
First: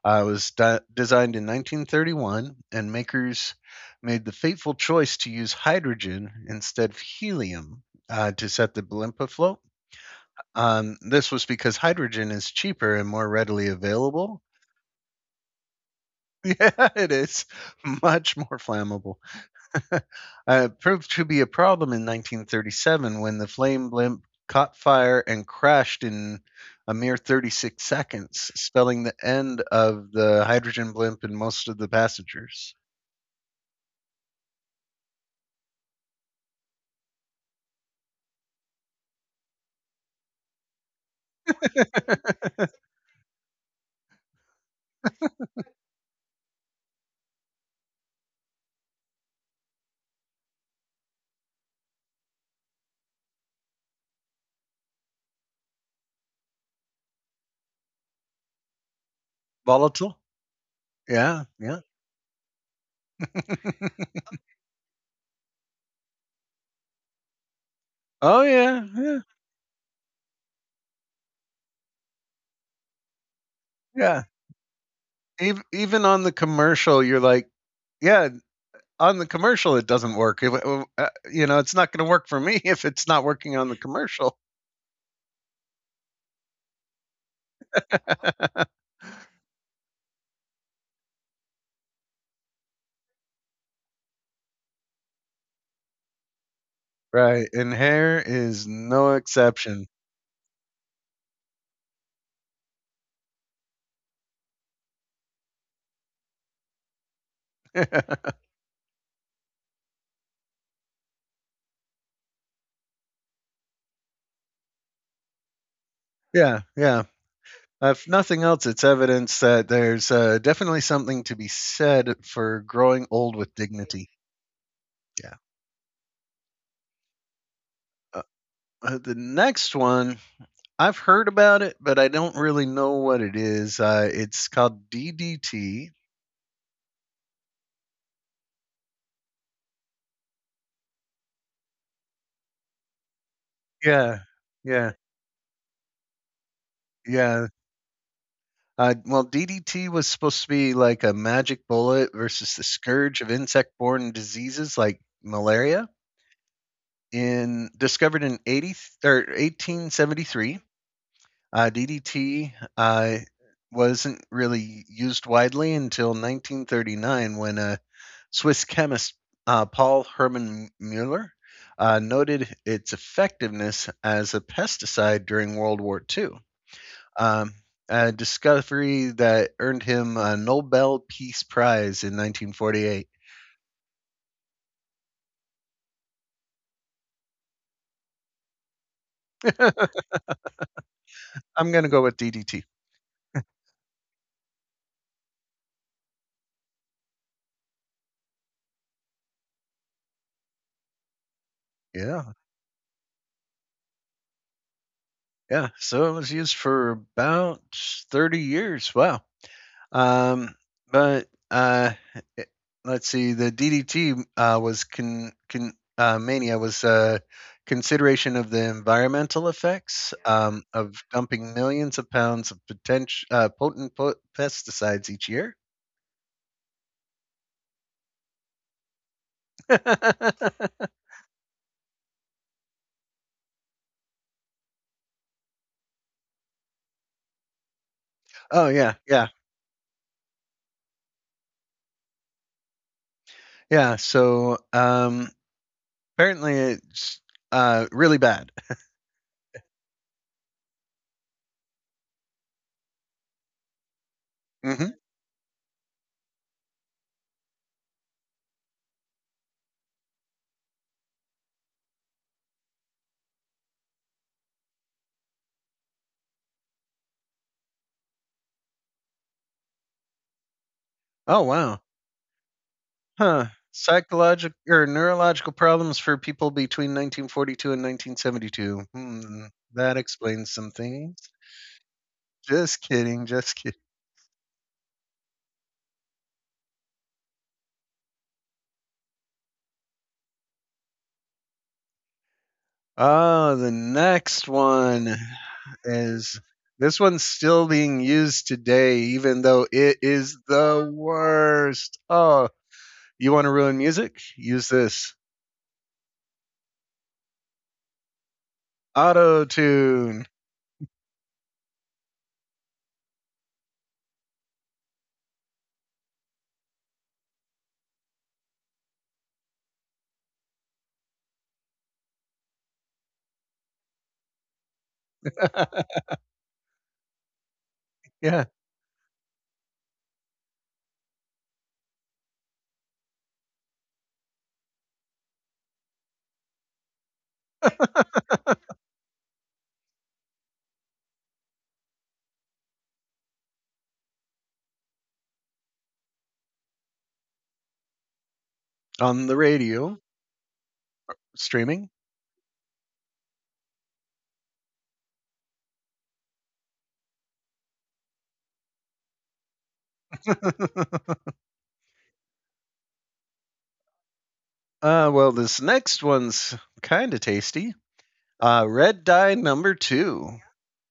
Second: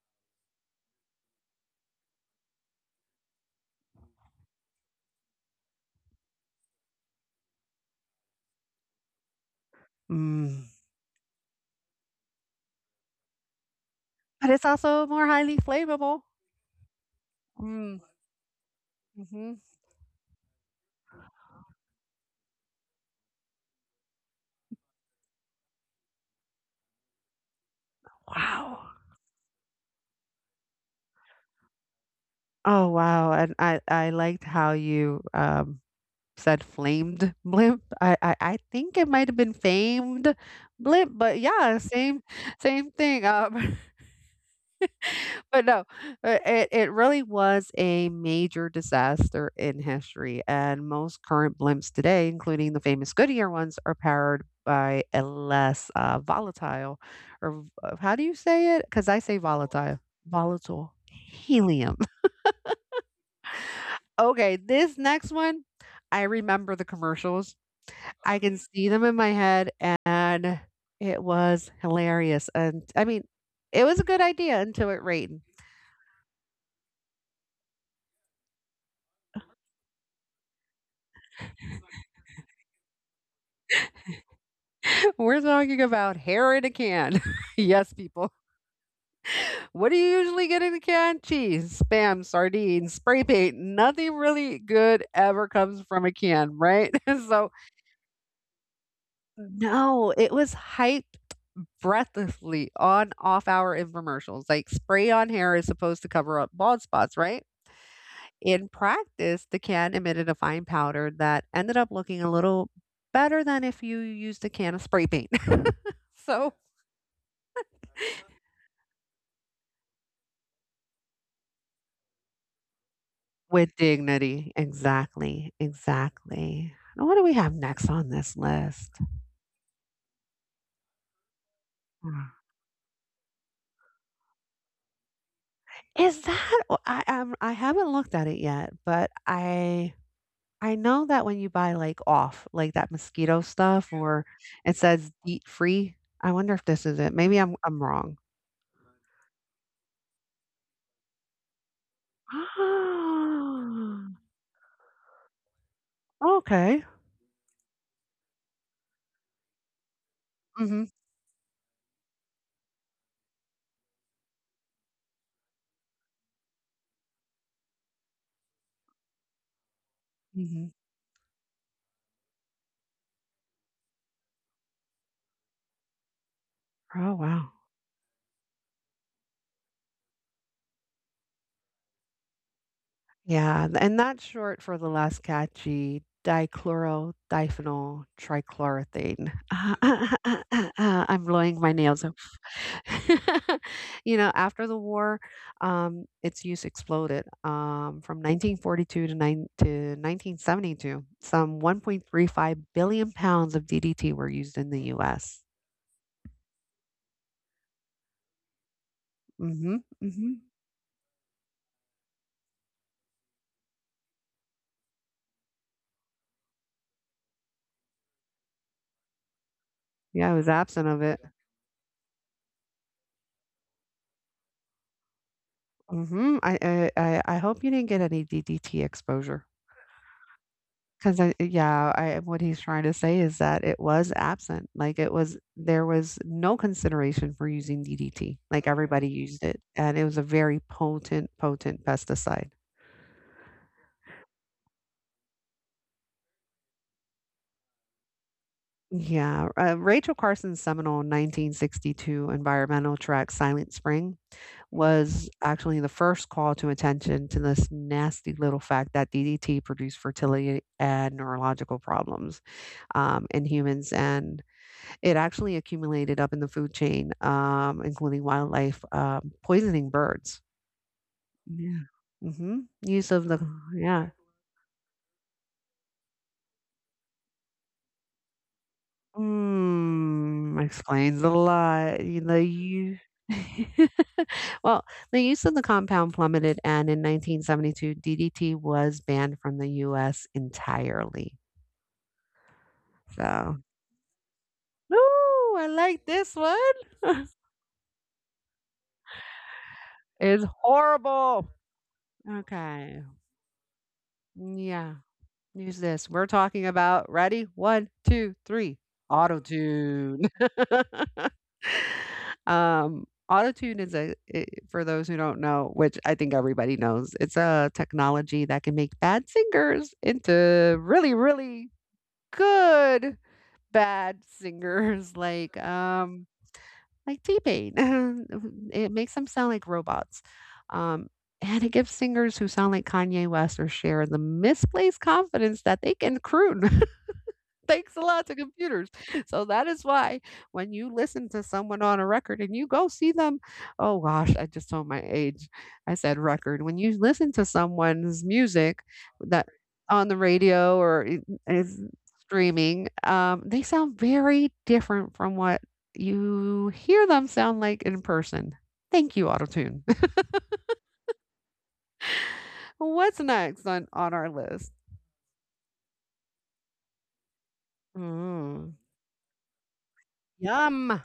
Speaker 1: It was designed in 1931, and makers made the fateful choice to use hydrogen instead of helium to set the blimp afloat.
Speaker 2: Mm.
Speaker 1: This was because hydrogen is cheaper and more readily available.
Speaker 2: But
Speaker 1: [laughs]
Speaker 2: it's also more highly flammable.
Speaker 1: Yeah, it is
Speaker 2: Mm.
Speaker 1: much more flammable.
Speaker 2: Hmm.
Speaker 1: [laughs] uh, it proved to be a problem in 1937 when the flame blimp caught fire and crashed in a mere 36 seconds,
Speaker 2: Wow.
Speaker 1: spelling the end of the hydrogen blimp and most of the passengers.
Speaker 2: Oh wow. And I liked how you said flamed blimp. I think it might have been famed blimp, but yeah, same
Speaker 1: [laughs]
Speaker 2: same thing. [laughs] But no, it really was a major disaster in history, and most current blimps today, including the famous Goodyear ones, are powered by a less volatile, or how do you say it? Because I say volatile,
Speaker 1: Volatile?
Speaker 2: volatile
Speaker 1: Yeah, yeah.
Speaker 2: helium. [laughs]
Speaker 1: [laughs]
Speaker 2: Okay, this next one, I remember the commercials, I
Speaker 1: Oh,
Speaker 2: can
Speaker 1: yeah,
Speaker 2: see them in
Speaker 1: yeah,
Speaker 2: my head, and it was hilarious, and I mean, it was a good
Speaker 1: yeah.
Speaker 2: idea until it rained.
Speaker 1: Even on the commercial, you're like, yeah, on the commercial it doesn't work. It's not going to work for me [laughs] if it's not working on the commercial.
Speaker 2: [laughs] We're talking about hair in a can. [laughs] Yes, people.
Speaker 1: [laughs]
Speaker 2: What do you usually get in a can? Cheese, Spam, sardines, spray paint. Nothing really good ever comes from a can, right? [laughs] So,
Speaker 1: Right, and hair is no exception.
Speaker 2: no, it was hyped breathlessly on off-hour infomercials. Like, spray on hair is supposed to cover up bald spots, right?
Speaker 1: [laughs]
Speaker 2: In practice, the can emitted a fine powder that ended up looking a little better than if you used a can of spray paint. [laughs] So,
Speaker 1: Yeah, yeah. If nothing else, it's evidence that there's definitely something to be said for growing old with
Speaker 2: with
Speaker 1: dignity.
Speaker 2: dignity.
Speaker 1: Yeah.
Speaker 2: Exactly. Exactly. Now, what do we have next on
Speaker 1: Uh,
Speaker 2: this list?
Speaker 1: the next one, I've heard about it, but I
Speaker 2: Hmm.
Speaker 1: don't really know what it is. It's called DDT.
Speaker 2: Is that, oh, I haven't looked at it yet, but I know that when you buy like off like that mosquito stuff, or
Speaker 1: Yeah,
Speaker 2: it
Speaker 1: yeah,
Speaker 2: says DEET free. I wonder if this is it. Maybe I'm
Speaker 1: yeah.
Speaker 2: I'm wrong.
Speaker 1: Well, DDT was supposed to be like a magic bullet versus the scourge of
Speaker 2: [gasps]
Speaker 1: insect-borne diseases like malaria.
Speaker 2: Okay.
Speaker 1: In Discovered in 80 or 1873,
Speaker 2: Mm-hmm.
Speaker 1: DDT wasn't really used widely until 1939 when a Swiss chemist Paul
Speaker 2: Mhm.
Speaker 1: Hermann Müller noted its effectiveness as a pesticide during World War II.
Speaker 2: Oh, wow.
Speaker 1: Um, a discovery that earned him a Nobel Peace Prize in 1948.
Speaker 2: Yeah, th and that's short for the last catchy dichloro-diphenyl trichloroethane.
Speaker 1: [laughs]
Speaker 2: [laughs] I'm blowing my
Speaker 1: I'm going to
Speaker 2: nails
Speaker 1: go
Speaker 2: out.
Speaker 1: with DDT.
Speaker 2: [laughs] You know, after the war, its use exploded, from 1942 to 1972, some
Speaker 1: Yeah,
Speaker 2: 1.35 billion pounds of DDT were used in the US.
Speaker 1: yeah. So it was used for about 30 years. Wow.
Speaker 2: Mhm, mhm.
Speaker 1: Um, but it- let's see. The DDT was con, con mania was consideration of the environmental effects
Speaker 2: Yeah, I was absent of
Speaker 1: of
Speaker 2: it.
Speaker 1: dumping millions of pounds of pesticides each year.
Speaker 2: Mhm. I hope you didn't get any DDT exposure.
Speaker 1: [laughs]
Speaker 2: 'Cause I yeah, I what he's trying to say is that it was absent, like, it was there was no consideration for using DDT, like,
Speaker 1: Oh
Speaker 2: everybody used it, and it was a very potent, potent pesticide.
Speaker 1: yeah. So apparently it's really bad.
Speaker 2: Yeah, Rachel Carson's seminal 1962 environmental tract Silent Spring
Speaker 1: Hmm.
Speaker 2: was actually the first call to attention to this nasty little fact that DDT produced fertility and neurological problems, in humans, and it actually accumulated up in the food chain, including wildlife, poisoning birds.
Speaker 1: Oh
Speaker 2: Yeah.
Speaker 1: wow,
Speaker 2: Mhm. Use of the,
Speaker 1: huh?
Speaker 2: oh, yeah.
Speaker 1: Psychological or neurological problems for people between 1942 and 1972. Hmm, that
Speaker 2: Mm,
Speaker 1: explains some
Speaker 2: explains
Speaker 1: things.
Speaker 2: a lot. You know,
Speaker 1: Just
Speaker 2: you
Speaker 1: kidding, just
Speaker 2: [laughs]
Speaker 1: kidding.
Speaker 2: Well, the use of the compound plummeted, and in 1972, DDT was banned from the US entirely. So,
Speaker 1: Oh, the next one
Speaker 2: ooh, I like this
Speaker 1: is this
Speaker 2: one.
Speaker 1: one's
Speaker 2: [laughs]
Speaker 1: still being used today, even though it
Speaker 2: It's
Speaker 1: is the
Speaker 2: horrible.
Speaker 1: worst. Oh,
Speaker 2: Okay.
Speaker 1: you want to ruin music? Use
Speaker 2: Yeah.
Speaker 1: this.
Speaker 2: Use this. We're talking about, ready? One, two, three.
Speaker 1: Auto
Speaker 2: Auto-tune.
Speaker 1: tune.
Speaker 2: [laughs] Auto-tune is a I For those who don't know, which I think everybody knows, it's a technology that can make bad singers into really, really good bad singers. [laughs]
Speaker 1: [laughs]
Speaker 2: Like T-Pain.
Speaker 1: Yeah,
Speaker 2: [laughs] It makes them sound like robots. Um, and it gives singers who sound like Kanye West or Cher the misplaced confidence that they can croon. Thanks a lot to computers. So that is why, when you listen to someone on a record and you go see them, oh gosh, I just told my age. I said record. When you listen to someone's music
Speaker 1: on
Speaker 2: that
Speaker 1: the
Speaker 2: on
Speaker 1: radio,
Speaker 2: the radio is
Speaker 1: streaming.
Speaker 2: streaming, they sound very different from what you hear them sound like in person. Thank you, Autotune.
Speaker 1: [laughs] uh,
Speaker 2: [laughs] What's next on our list?
Speaker 1: well, this next one's kind of tasty.
Speaker 2: Mm.
Speaker 1: Red dye number two.
Speaker 2: Yum.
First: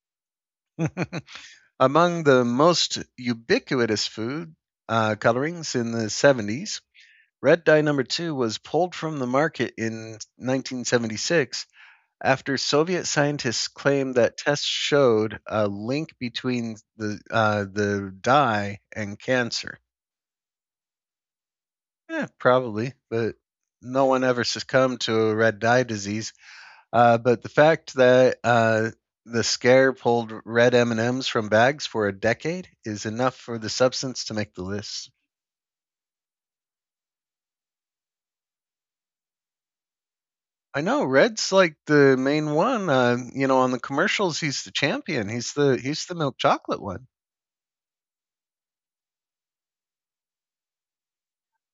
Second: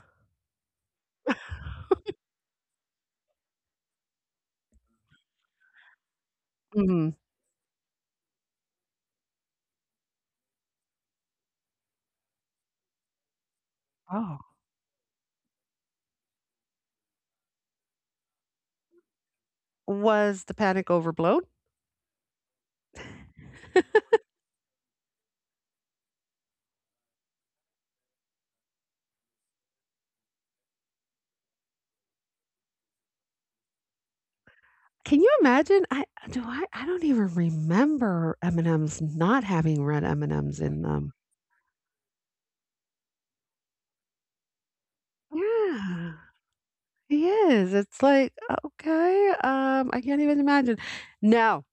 Speaker 1: Among the most ubiquitous food colorings in the 70s,
Speaker 2: Mhm.
Speaker 1: red dye number two was pulled from the market in 1976 after Soviet scientists claimed that
Speaker 2: Oh.
Speaker 1: tests showed a link between the dye and cancer.
Speaker 2: Was the panic overblown?
Speaker 1: Yeah, probably, but no one ever succumbed to a red dye disease. But the fact that the scare pulled red M and M's from bags for a decade is enough for the substance to make the list.
Speaker 2: Can you imagine? I do I don't even remember M&Ms not having red M&Ms
Speaker 1: I
Speaker 2: in
Speaker 1: know
Speaker 2: them.
Speaker 1: red's like the main one. You know, on the commercials, he's the champion. He's the
Speaker 2: Yeah.
Speaker 1: milk chocolate one.
Speaker 2: He is. It's like, okay, I can't even imagine. No,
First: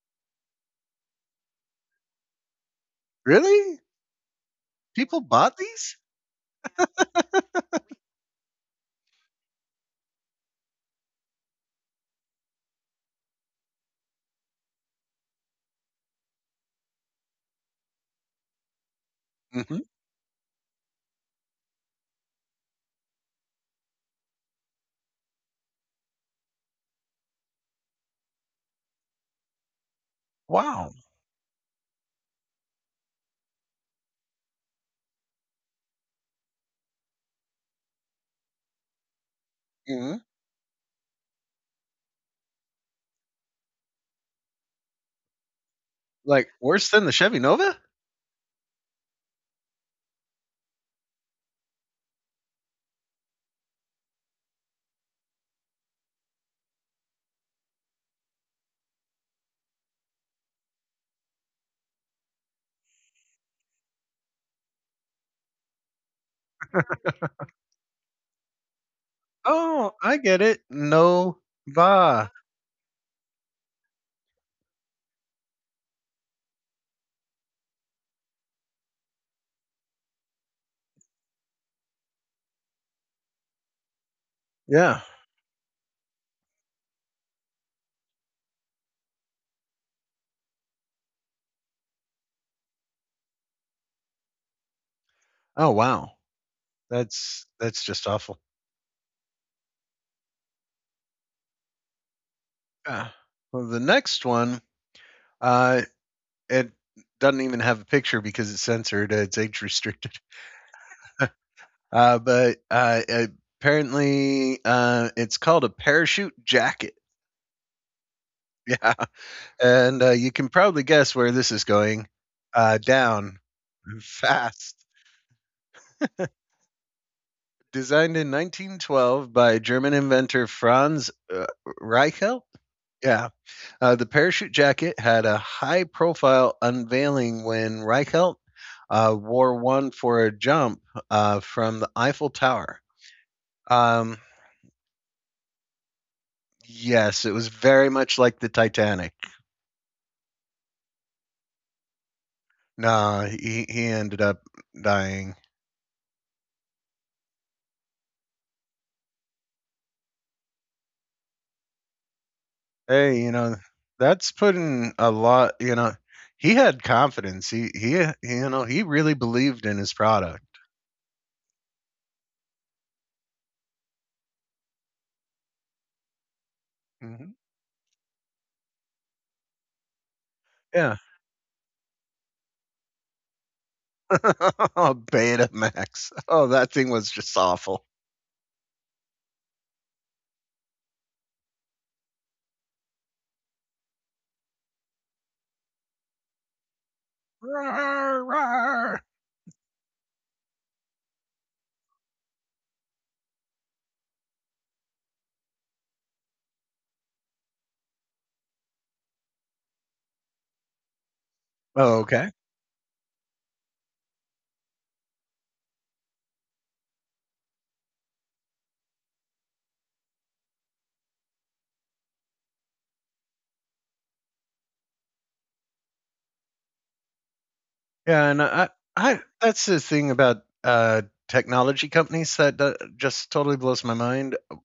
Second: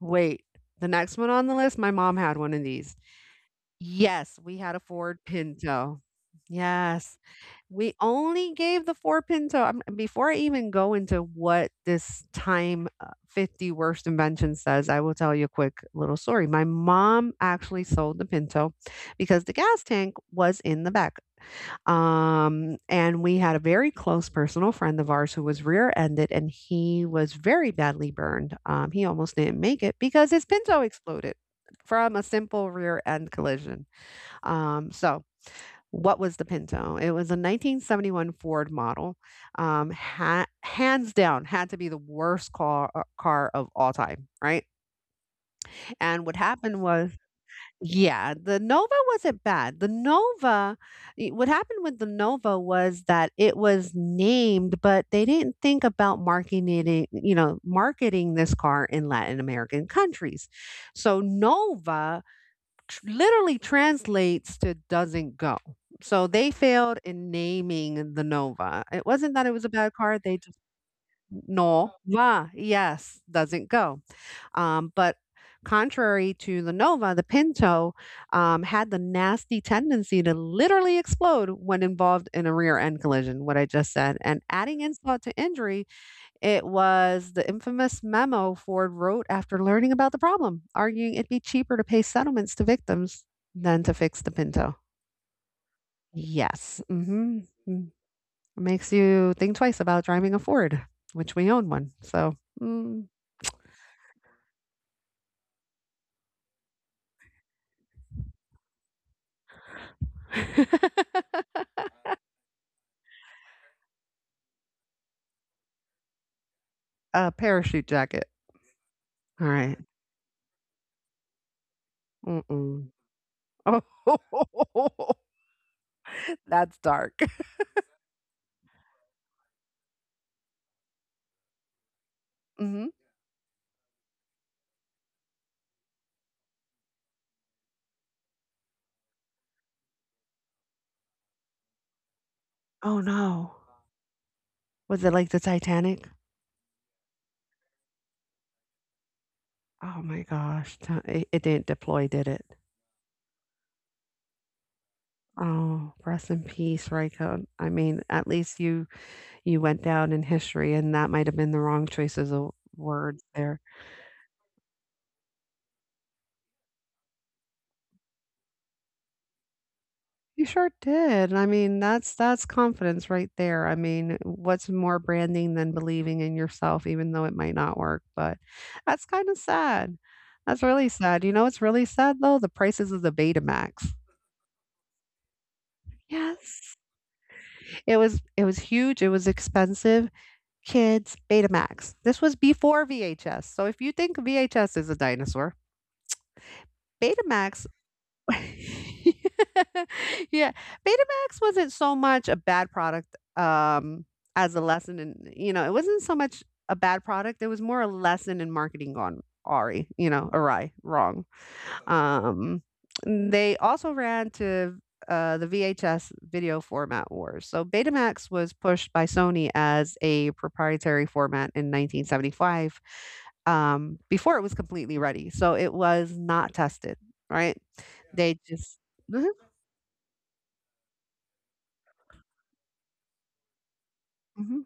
Speaker 2: wait. The next one on the list, my mom had one of these.
Speaker 1: Really?
Speaker 2: Yes, we had a Ford
Speaker 1: People bought these?
Speaker 2: Pinto. Yes. We only gave the Ford pinto. I'm before I even go into what this time, 50 worst invention says, I will tell you a quick little story. My mom actually sold the Pinto because the
Speaker 1: Hmm.
Speaker 2: gas tank was in the back. And we had a very close personal friend of ours who was rear-ended, and he was very badly burned. He almost didn't make it because his Pinto
Speaker 1: Wow.
Speaker 2: exploded from a simple rear-end collision. So what was the Pinto? It was a 1971 Ford model.
Speaker 1: Hmm.
Speaker 2: Hands down, had to be the worst car car of all time, right? And what
Speaker 1: Like
Speaker 2: happened
Speaker 1: worse than the
Speaker 2: was,
Speaker 1: Chevy Nova?
Speaker 2: yeah, the Nova wasn't bad. The Nova, what happened with the Nova was that it was named, but they didn't think about marketing it, you know, marketing this car in Latin American countries. So Nova literally translates to doesn't go. So they failed in naming the Nova. It wasn't that it was a
Speaker 1: Oh,
Speaker 2: bad
Speaker 1: I
Speaker 2: card, they
Speaker 1: get
Speaker 2: just
Speaker 1: it.
Speaker 2: no,
Speaker 1: Nova.
Speaker 2: va, yes, doesn't go. But contrary to the Nova, the Pinto had the nasty tendency to literally explode when involved in a rear end collision, what I just said. And adding
Speaker 1: Yeah.
Speaker 2: insult to injury, it was the infamous memo Ford wrote after learning about the problem, arguing it'd be cheaper to pay settlements to victims than to fix the Pinto.
Speaker 1: Oh, wow.
Speaker 2: Yes. Hmm.
Speaker 1: That's just awful.
Speaker 2: Makes you think twice about driving a Ford, which we own one. So, mm,
Speaker 1: Yeah. Well, the next one, uh, it doesn't even have a picture because it's censored. It's age restricted. [laughs] But apparently, it's called a parachute jacket.
Speaker 2: a parachute jacket.
Speaker 1: [laughs] Yeah,
Speaker 2: All right.
Speaker 1: and you can probably guess where this is going.
Speaker 2: Mm-mm.
Speaker 1: Down,
Speaker 2: Oh,
Speaker 1: fast.
Speaker 2: [laughs] that's dark.
Speaker 1: Designed in 1912 by German inventor Franz Reichelt.
Speaker 2: Hmm.
Speaker 1: Yeah. The parachute jacket had a high profile unveiling when Reichelt wore one for a jump from the Eiffel Tower.
Speaker 2: Oh, no.
Speaker 1: Um,
Speaker 2: Was it like the Titanic?
Speaker 1: yes, it was very much like the Titanic.
Speaker 2: Oh, my gosh. It, it didn't deploy, did it?
Speaker 1: Nah, he ended up dying.
Speaker 2: Oh, rest in peace, Ryko. I mean, at least you you went down in history, and that might have been the wrong choices of
Speaker 1: Hey,
Speaker 2: words
Speaker 1: you know,
Speaker 2: there.
Speaker 1: that's putting a lot, you know, he had confidence. You know, he really believed in his product.
Speaker 2: You sure did. I mean, that's confidence right there. I mean, what's more branding than believing in yourself, even though
Speaker 1: Hmm.
Speaker 2: it might not work? But that's kind of sad. That's really
Speaker 1: Yeah.
Speaker 2: sad. You know it's really sad though? The prices of the Betamax.
Speaker 1: [laughs] Oh, Beta Max. Oh, that
Speaker 2: Yes.
Speaker 1: thing was just awful.
Speaker 2: It was huge. It was expensive. Kids, Betamax. This was before VHS. So if you think VHS is a dinosaur, Betamax
Speaker 1: "Rar,
Speaker 2: [laughs]
Speaker 1: rar."
Speaker 2: Yeah, Betamax wasn't so much a bad product, um, as a lesson in, you know, it wasn't so much a bad product, it was more a lesson in marketing gone awry, you know, awry, wrong.
Speaker 1: Oh, okay.
Speaker 2: Um, they also ran to the VHS video format wars. So Betamax was pushed by Sony as a proprietary format in 1975, before it was completely ready. So it was not tested, right? Yeah.
Speaker 1: Yeah,
Speaker 2: They
Speaker 1: and
Speaker 2: just,
Speaker 1: I
Speaker 2: mhm,
Speaker 1: that's the thing about, technology companies that just totally blows my mind.
Speaker 2: mhm,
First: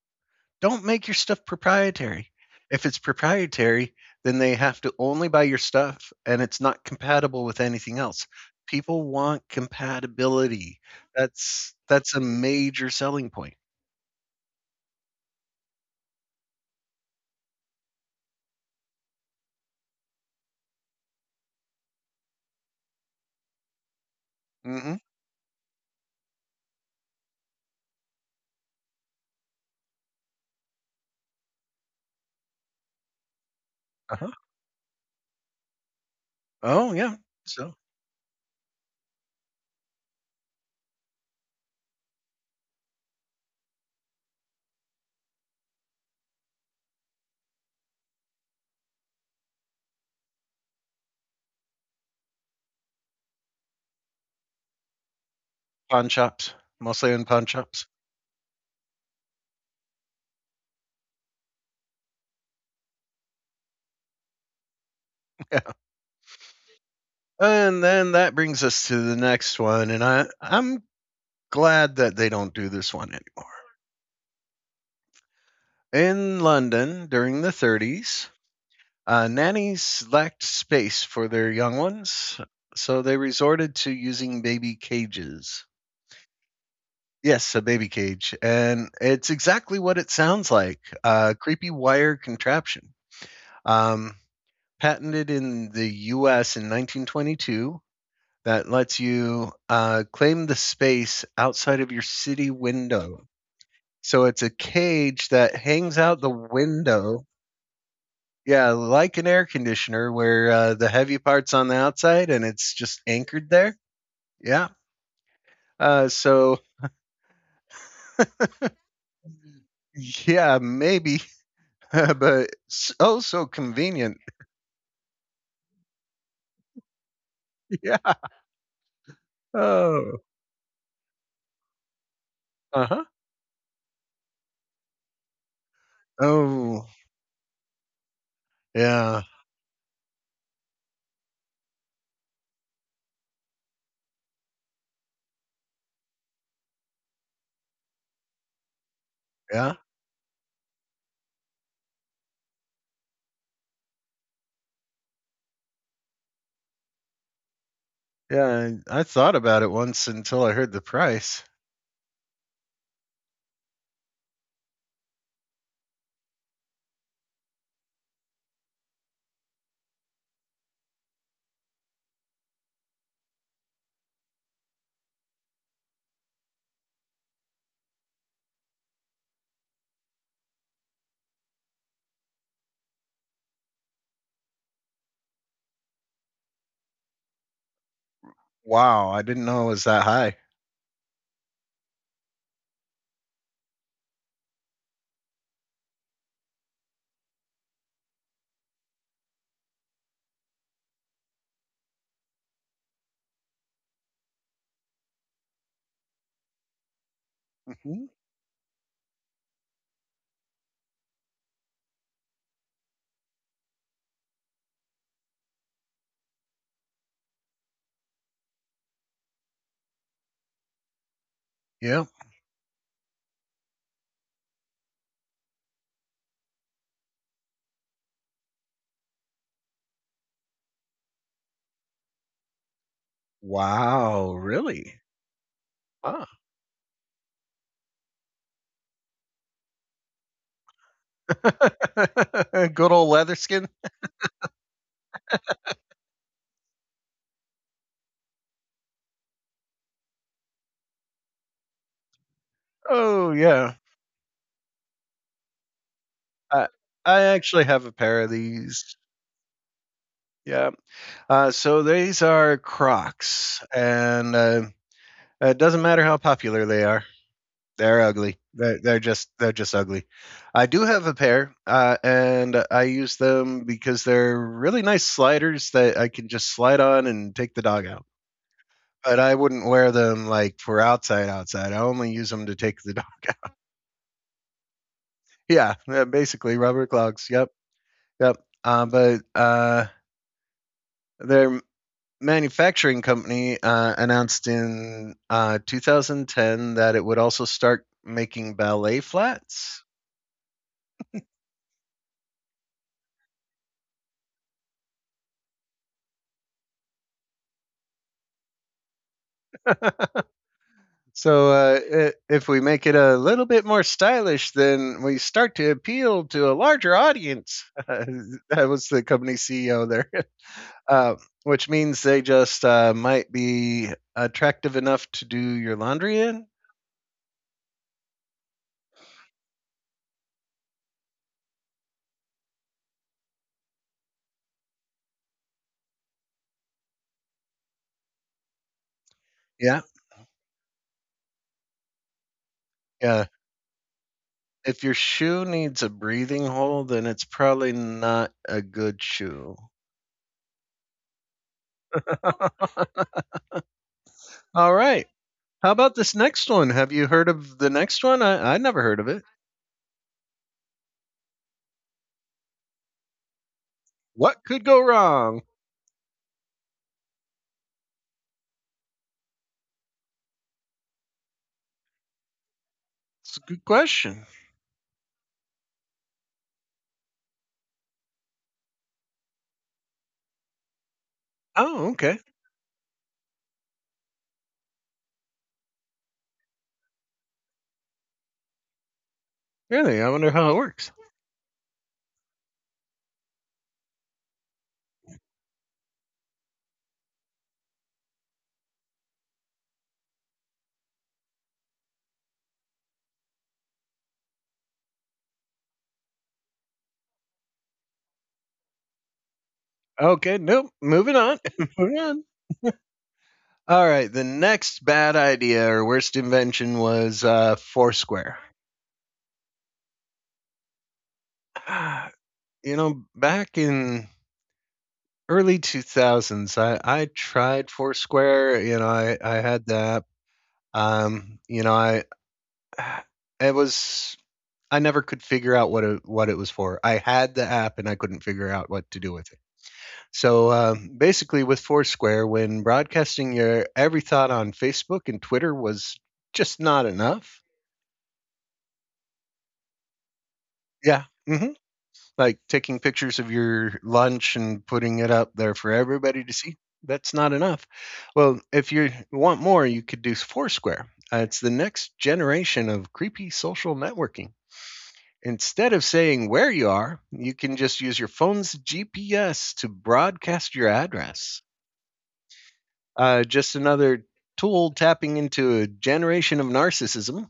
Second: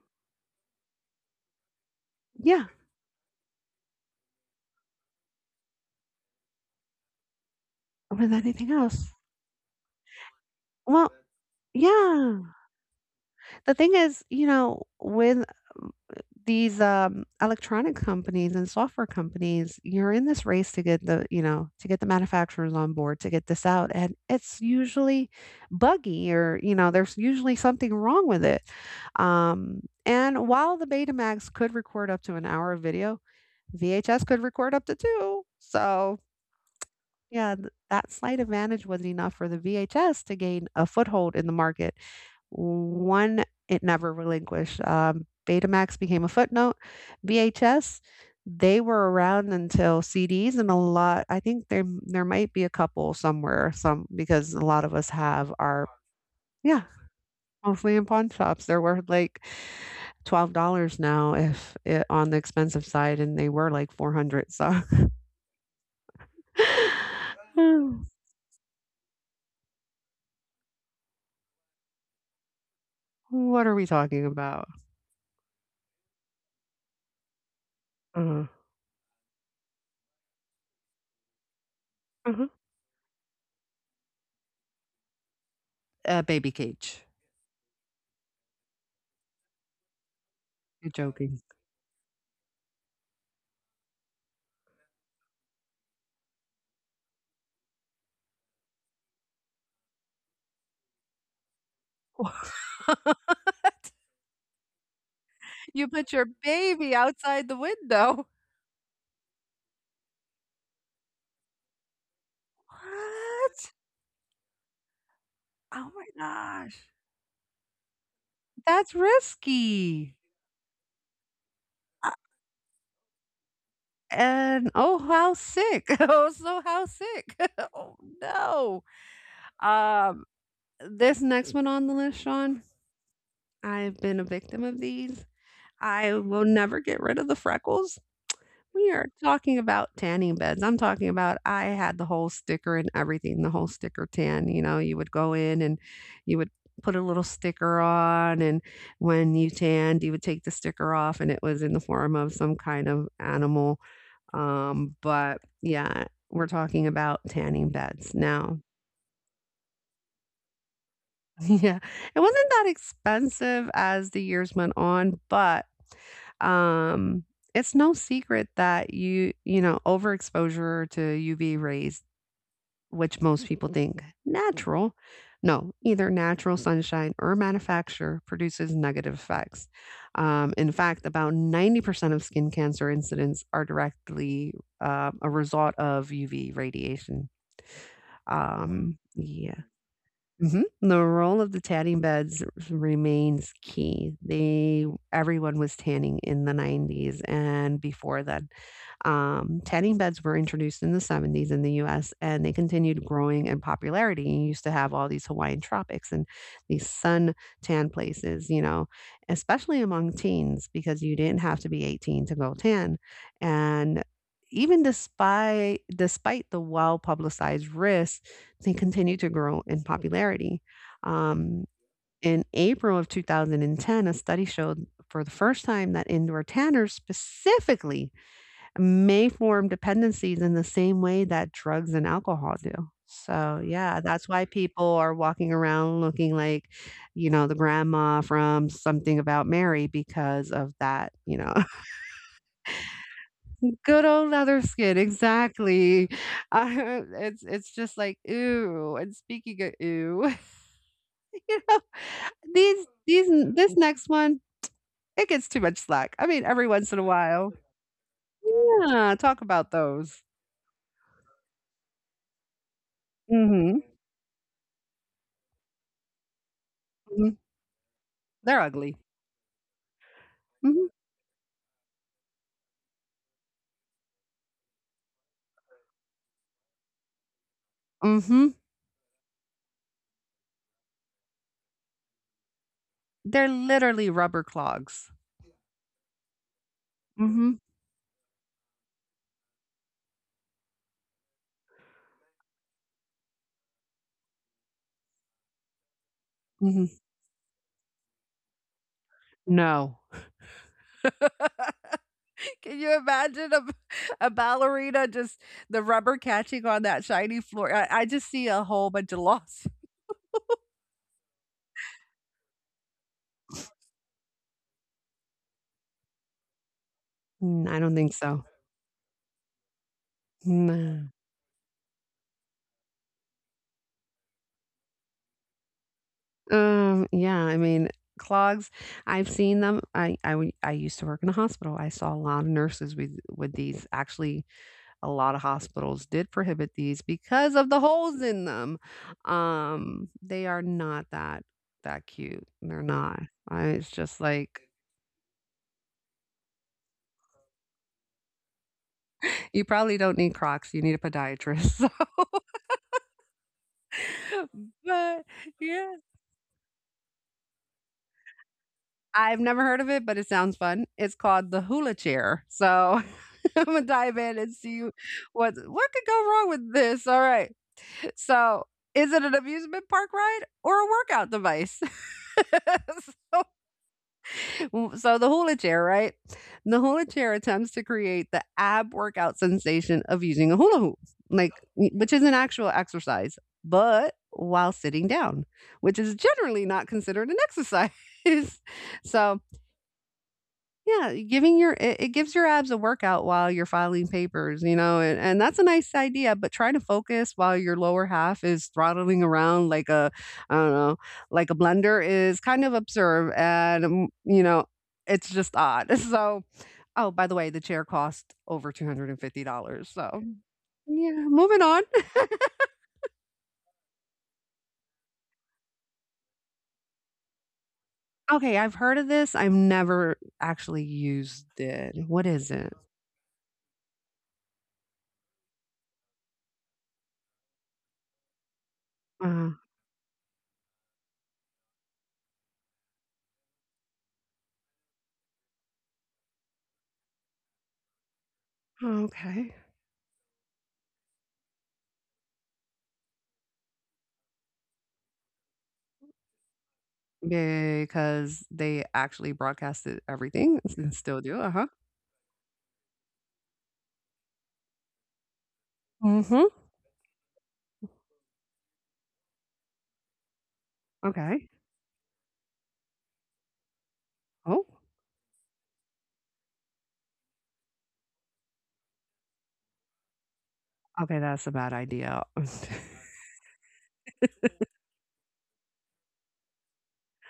Speaker 1: Don't make your stuff proprietary.
Speaker 2: yeah,
Speaker 1: If it's proprietary, then they have to only buy your stuff, and it's not compatible with anything else.
Speaker 2: with anything
Speaker 1: People
Speaker 2: else.
Speaker 1: want compatibility.
Speaker 2: Well,
Speaker 1: That's a
Speaker 2: yeah.
Speaker 1: major selling point.
Speaker 2: The thing is, you know, with these, electronic companies and software companies, you're in this race to get the, you know, to get the manufacturers on board to get this out, and it's
Speaker 1: Mhm.
Speaker 2: usually buggy or, you know, there's usually something wrong with it. And while the Betamax could record up to an hour of video, VHS
Speaker 1: Uh-huh.
Speaker 2: could record up to 2. So,
Speaker 1: Oh, yeah.
Speaker 2: yeah, th
Speaker 1: So,
Speaker 2: that slight advantage was enough for the VHS to gain a foothold in the market, one it never relinquished. Betamax became a footnote. VHS, they were around until CDs and a lot. I think there might be a couple somewhere, some, because a lot of us have our,
Speaker 1: pawn shops,
Speaker 2: yeah,
Speaker 1: mostly in pawn shops.
Speaker 2: mostly in pawn shops. They're worth like $12 now if it, on the expensive side, and they were like 400. So
Speaker 1: And
Speaker 2: [sighs]
Speaker 1: then
Speaker 2: [laughs]
Speaker 1: that brings us to the next one, and I'm glad that they don't do this one anymore.
Speaker 2: what are we talking about?
Speaker 1: In London during the 30s,
Speaker 2: Uh-huh.
Speaker 1: nannies lacked space for their young ones,
Speaker 2: Uh-huh.
Speaker 1: so they resorted to using baby cages.
Speaker 2: A baby cage.
Speaker 1: Yes, a baby cage, and it's exactly what it sounds like:
Speaker 2: You're
Speaker 1: a
Speaker 2: joking.
Speaker 1: creepy wire contraption. Um, Patented in the US in 1922, that lets you claim the space outside of your city window.
Speaker 2: [laughs]
Speaker 1: So it's a cage that
Speaker 2: You
Speaker 1: hangs
Speaker 2: put
Speaker 1: out
Speaker 2: your
Speaker 1: the
Speaker 2: baby
Speaker 1: window.
Speaker 2: outside the window.
Speaker 1: Yeah, like an air conditioner where the heavy part's on the outside and it's just anchored
Speaker 2: What?
Speaker 1: there. Yeah.
Speaker 2: Oh my
Speaker 1: Uh, so,
Speaker 2: gosh. That's risky.
Speaker 1: yeah, maybe, [laughs]
Speaker 2: Uh,
Speaker 1: but oh, so convenient.
Speaker 2: and oh, how sick. [laughs] Oh, so how sick. [laughs]
Speaker 1: [laughs]
Speaker 2: Oh,
Speaker 1: Yeah.
Speaker 2: no.
Speaker 1: Oh.
Speaker 2: Um, this next one on the list, Sean,
Speaker 1: Uh huh.
Speaker 2: I've been a victim of these. I will never
Speaker 1: Oh,
Speaker 2: get rid of the freckles. We are
Speaker 1: yeah.
Speaker 2: talking about tanning beds. I'm talking about I had the whole sticker and everything, the whole sticker tan. You know, you would go in and you would put a little sticker on, and when you
Speaker 1: Yeah.
Speaker 2: tanned, you would take the sticker off, and it was in the form of some kind of animal. But yeah, we're talking about tanning beds now. [laughs]
Speaker 1: Yeah. I thought about it once until I heard the price.
Speaker 2: Yeah, it wasn't that expensive as the years went on, but Um, it's no secret that you know, overexposure to UV rays, which most people think natural, no, either natural sunshine or manufacture produces negative effects. In fact, about 90% of skin cancer incidents are directly a result of UV radiation. Wow.
Speaker 1: Wow. I didn't
Speaker 2: Yeah.
Speaker 1: know it was that high.
Speaker 2: Mhm. The role of the tanning beds remains key. They, everyone was tanning in the '90s and before then. Tanning beds were introduced in the '70s in the US, and they continued growing in popularity. You used to have all these Hawaiian tropics and these sun-tan
Speaker 1: Mhm.
Speaker 2: places, you know, especially among teens because you didn't have to be 18 to go tan, and even despite the well-publicized risks, they continued to grow in popularity. Um,
Speaker 1: Yeah.
Speaker 2: in April of 2010, a study showed for the first time that indoor tanners specifically may form dependencies in the same way that drugs and alcohol do. So, yeah, that's
Speaker 1: Wow,
Speaker 2: why people
Speaker 1: really?
Speaker 2: are walking around
Speaker 1: Ah.
Speaker 2: looking like, you know, the grandma from Something About Mary because of that, you know. [laughs]
Speaker 1: [laughs] Good old Leatherskin?
Speaker 2: Good old leather skin. Exactly. Uh, [laughs] it's just like ooh. And speaking of ooh, [laughs] these
Speaker 1: Oh,
Speaker 2: n
Speaker 1: yeah.
Speaker 2: this next one, it gets too much slack. I mean, every
Speaker 1: I
Speaker 2: once in a
Speaker 1: I
Speaker 2: while.
Speaker 1: actually have a pair of these.
Speaker 2: Yeah, talk about those.
Speaker 1: Yeah. So these are Crocs,
Speaker 2: Mhm,
Speaker 1: and it doesn't matter how popular they are.
Speaker 2: mhm.
Speaker 1: They're ugly.
Speaker 2: They're ugly.
Speaker 1: They're just ugly. I do
Speaker 2: Mhm,
Speaker 1: have a pair, and I use them because they're really nice sliders that I can just slide on and take the dog out.
Speaker 2: mhm.
Speaker 1: But I wouldn't wear them like for outside outside. I only use them to take the [laughs] dog
Speaker 2: They're
Speaker 1: out.
Speaker 2: literally rubber clogs.
Speaker 1: Yeah, basically rubber clogs. Yep,
Speaker 2: Mhm,
Speaker 1: yep. But their manufacturing company announced in 2010
Speaker 2: mhm.
Speaker 1: that it would also start making ballet flats.
Speaker 2: No. [laughs] Can you imagine a ballerina just the rubber catching on that shiny floor? I just see a whole bunch of loss.
Speaker 1: So if we make it a little bit more stylish, then we start to appeal to a larger audience.
Speaker 2: Mm, I
Speaker 1: [laughs]
Speaker 2: don't think so.
Speaker 1: That was the company CEO there.
Speaker 2: No.
Speaker 1: uh, which means they just might be attractive enough to do your laundry in.
Speaker 2: Yeah, I mean, clogs, I've seen them. I used to work in a hospital. I saw a lot of nurses with these. Actually, a lot of hospitals did prohibit these because of the holes in them.
Speaker 1: Yeah,
Speaker 2: They are not that cute. They're not.
Speaker 1: yeah.
Speaker 2: It's just like
Speaker 1: If your shoe needs a breathing hole, then it's probably not a good shoe.
Speaker 2: you probably don't need Crocs. You need a podiatrist.
Speaker 1: [laughs]
Speaker 2: [laughs]
Speaker 1: All right.
Speaker 2: But
Speaker 1: How
Speaker 2: yeah,
Speaker 1: about this next one? Have you heard of the next one? I never heard of it.
Speaker 2: I've never heard of it, but it sounds fun. It's called the hula chair. So [laughs] I'm gonna dive in
Speaker 1: What
Speaker 2: and
Speaker 1: could go
Speaker 2: see
Speaker 1: wrong?
Speaker 2: what could go wrong with this. All right. So, is it an amusement park ride or a workout device? [laughs]
Speaker 1: It's a
Speaker 2: So,
Speaker 1: good question.
Speaker 2: so the hula chair, right? The hula chair attempts to create the ab workout sensation of using a hula hoop, like
Speaker 1: Oh,
Speaker 2: which
Speaker 1: okay.
Speaker 2: is an actual exercise, but while sitting down, which is generally not considered an exercise. [laughs] So,
Speaker 1: Really? I wonder how it works.
Speaker 2: yeah, giving your it it gives your abs a workout while you're filing papers, you know, and that's a nice idea, but trying to focus while your lower half is throttling around like a, I don't know, like a blender is kind of absurd, and, you know, it's just odd. [laughs] So, oh, by the way, the chair cost over $250. So,
Speaker 1: Okay, nope. Moving
Speaker 2: yeah,
Speaker 1: on.
Speaker 2: moving
Speaker 1: [laughs]
Speaker 2: on.
Speaker 1: Moving on. All right, the next bad idea or worst invention was Foursquare.
Speaker 2: Okay, I've heard of this. I've never actually used it.
Speaker 1: Ah,
Speaker 2: What is it?
Speaker 1: you know, back in early 2000s, I tried Foursquare. You know, I
Speaker 2: Uh,
Speaker 1: had that. You know, I it was I never could figure out what it was for. I had the app and I couldn't figure out what to do with it.
Speaker 2: okay.
Speaker 1: So basically, with Foursquare, when broadcasting your every thought on Facebook and Twitter was just not enough.
Speaker 2: Because they actually broadcasted everything and s
Speaker 1: Yeah.
Speaker 2: still do,
Speaker 1: Hmm.
Speaker 2: uh-huh.
Speaker 1: Like taking pictures of your lunch and putting it up there for everybody to
Speaker 2: Mhm.
Speaker 1: see, that's not enough. Well, if you want more, you could do Foursquare. It's
Speaker 2: Okay.
Speaker 1: the next generation of creepy social networking.
Speaker 2: Oh,
Speaker 1: Instead of saying where you are, you can just use your phone's GPS to broadcast your
Speaker 2: okay,
Speaker 1: address,
Speaker 2: that's a bad idea. [laughs]
Speaker 1: just another tool tapping into a generation of narcissism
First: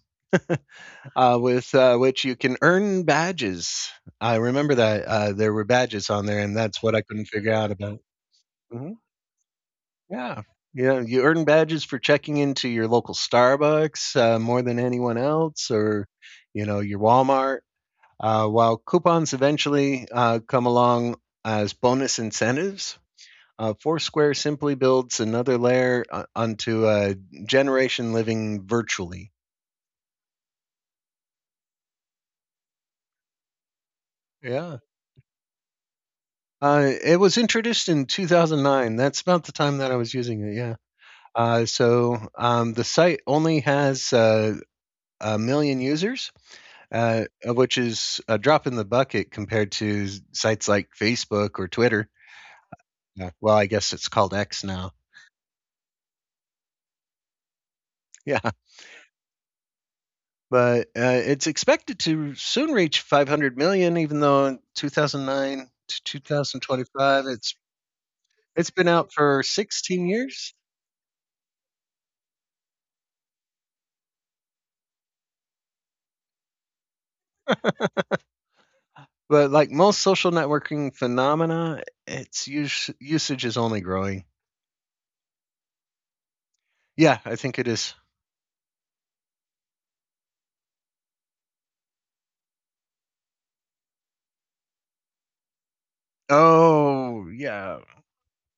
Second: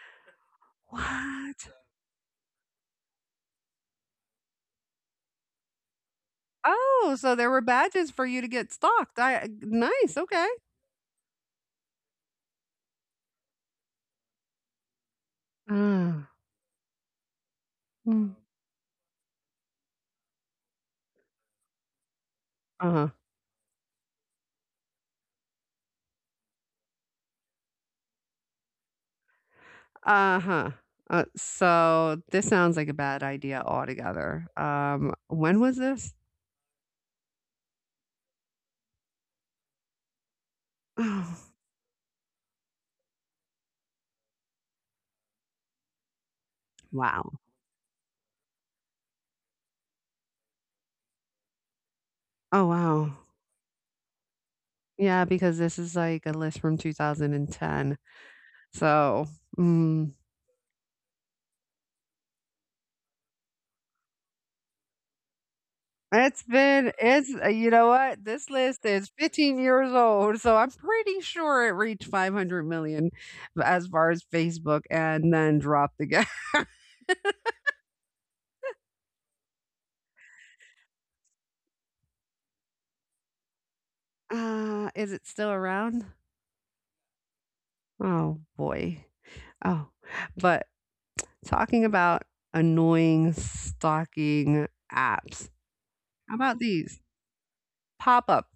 Speaker 2: What?
Speaker 1: with which you can earn badges. I remember that there were badges on there, and that's what I
Speaker 2: Oh,
Speaker 1: couldn't
Speaker 2: so there
Speaker 1: figure
Speaker 2: were
Speaker 1: out about.
Speaker 2: badges for you to get
Speaker 1: Mhm.
Speaker 2: stalked, I nice,
Speaker 1: Yeah.
Speaker 2: okay.
Speaker 1: Yeah, you earn badges for checking into your local Starbucks more than anyone else, or
Speaker 2: Ah.
Speaker 1: you know, your Walmart.
Speaker 2: Mm.
Speaker 1: While coupons eventually come along as bonus incentives,
Speaker 2: Uh-huh.
Speaker 1: Foursquare simply builds another layer onto a generation living virtually.
Speaker 2: Uh-huh. So this sounds like a bad idea altogether.
Speaker 1: Yeah.
Speaker 2: When was this?
Speaker 1: It was introduced in 2009. That's about the time that I was using it. Yeah.
Speaker 2: [sighs] Oh,
Speaker 1: So the site only has a million users,
Speaker 2: wow.
Speaker 1: which is a drop in the bucket compared to sites like Facebook or Twitter.
Speaker 2: Oh, wow.
Speaker 1: Yeah. Well, I guess it's called X now. [laughs]
Speaker 2: Yeah, because this is like a list from 2010.
Speaker 1: Yeah.
Speaker 2: So, mm.
Speaker 1: But it's expected to soon reach 500 million, even though in 2009 to
Speaker 2: It's been
Speaker 1: 2025,
Speaker 2: it's you know what? This
Speaker 1: it's
Speaker 2: list
Speaker 1: been
Speaker 2: is
Speaker 1: out for
Speaker 2: 15 years
Speaker 1: 16
Speaker 2: old,
Speaker 1: years.
Speaker 2: so I'm pretty sure it reached 500 million as far as Facebook, and then dropped again. [laughs]
Speaker 1: But like most social networking phenomena, usage is only growing.
Speaker 2: Is it still around?
Speaker 1: Yeah, I think it is.
Speaker 2: Oh boy. Oh. But talking about annoying stalking apps. How about these?
Speaker 1: Oh, yeah.
Speaker 2: Pop-up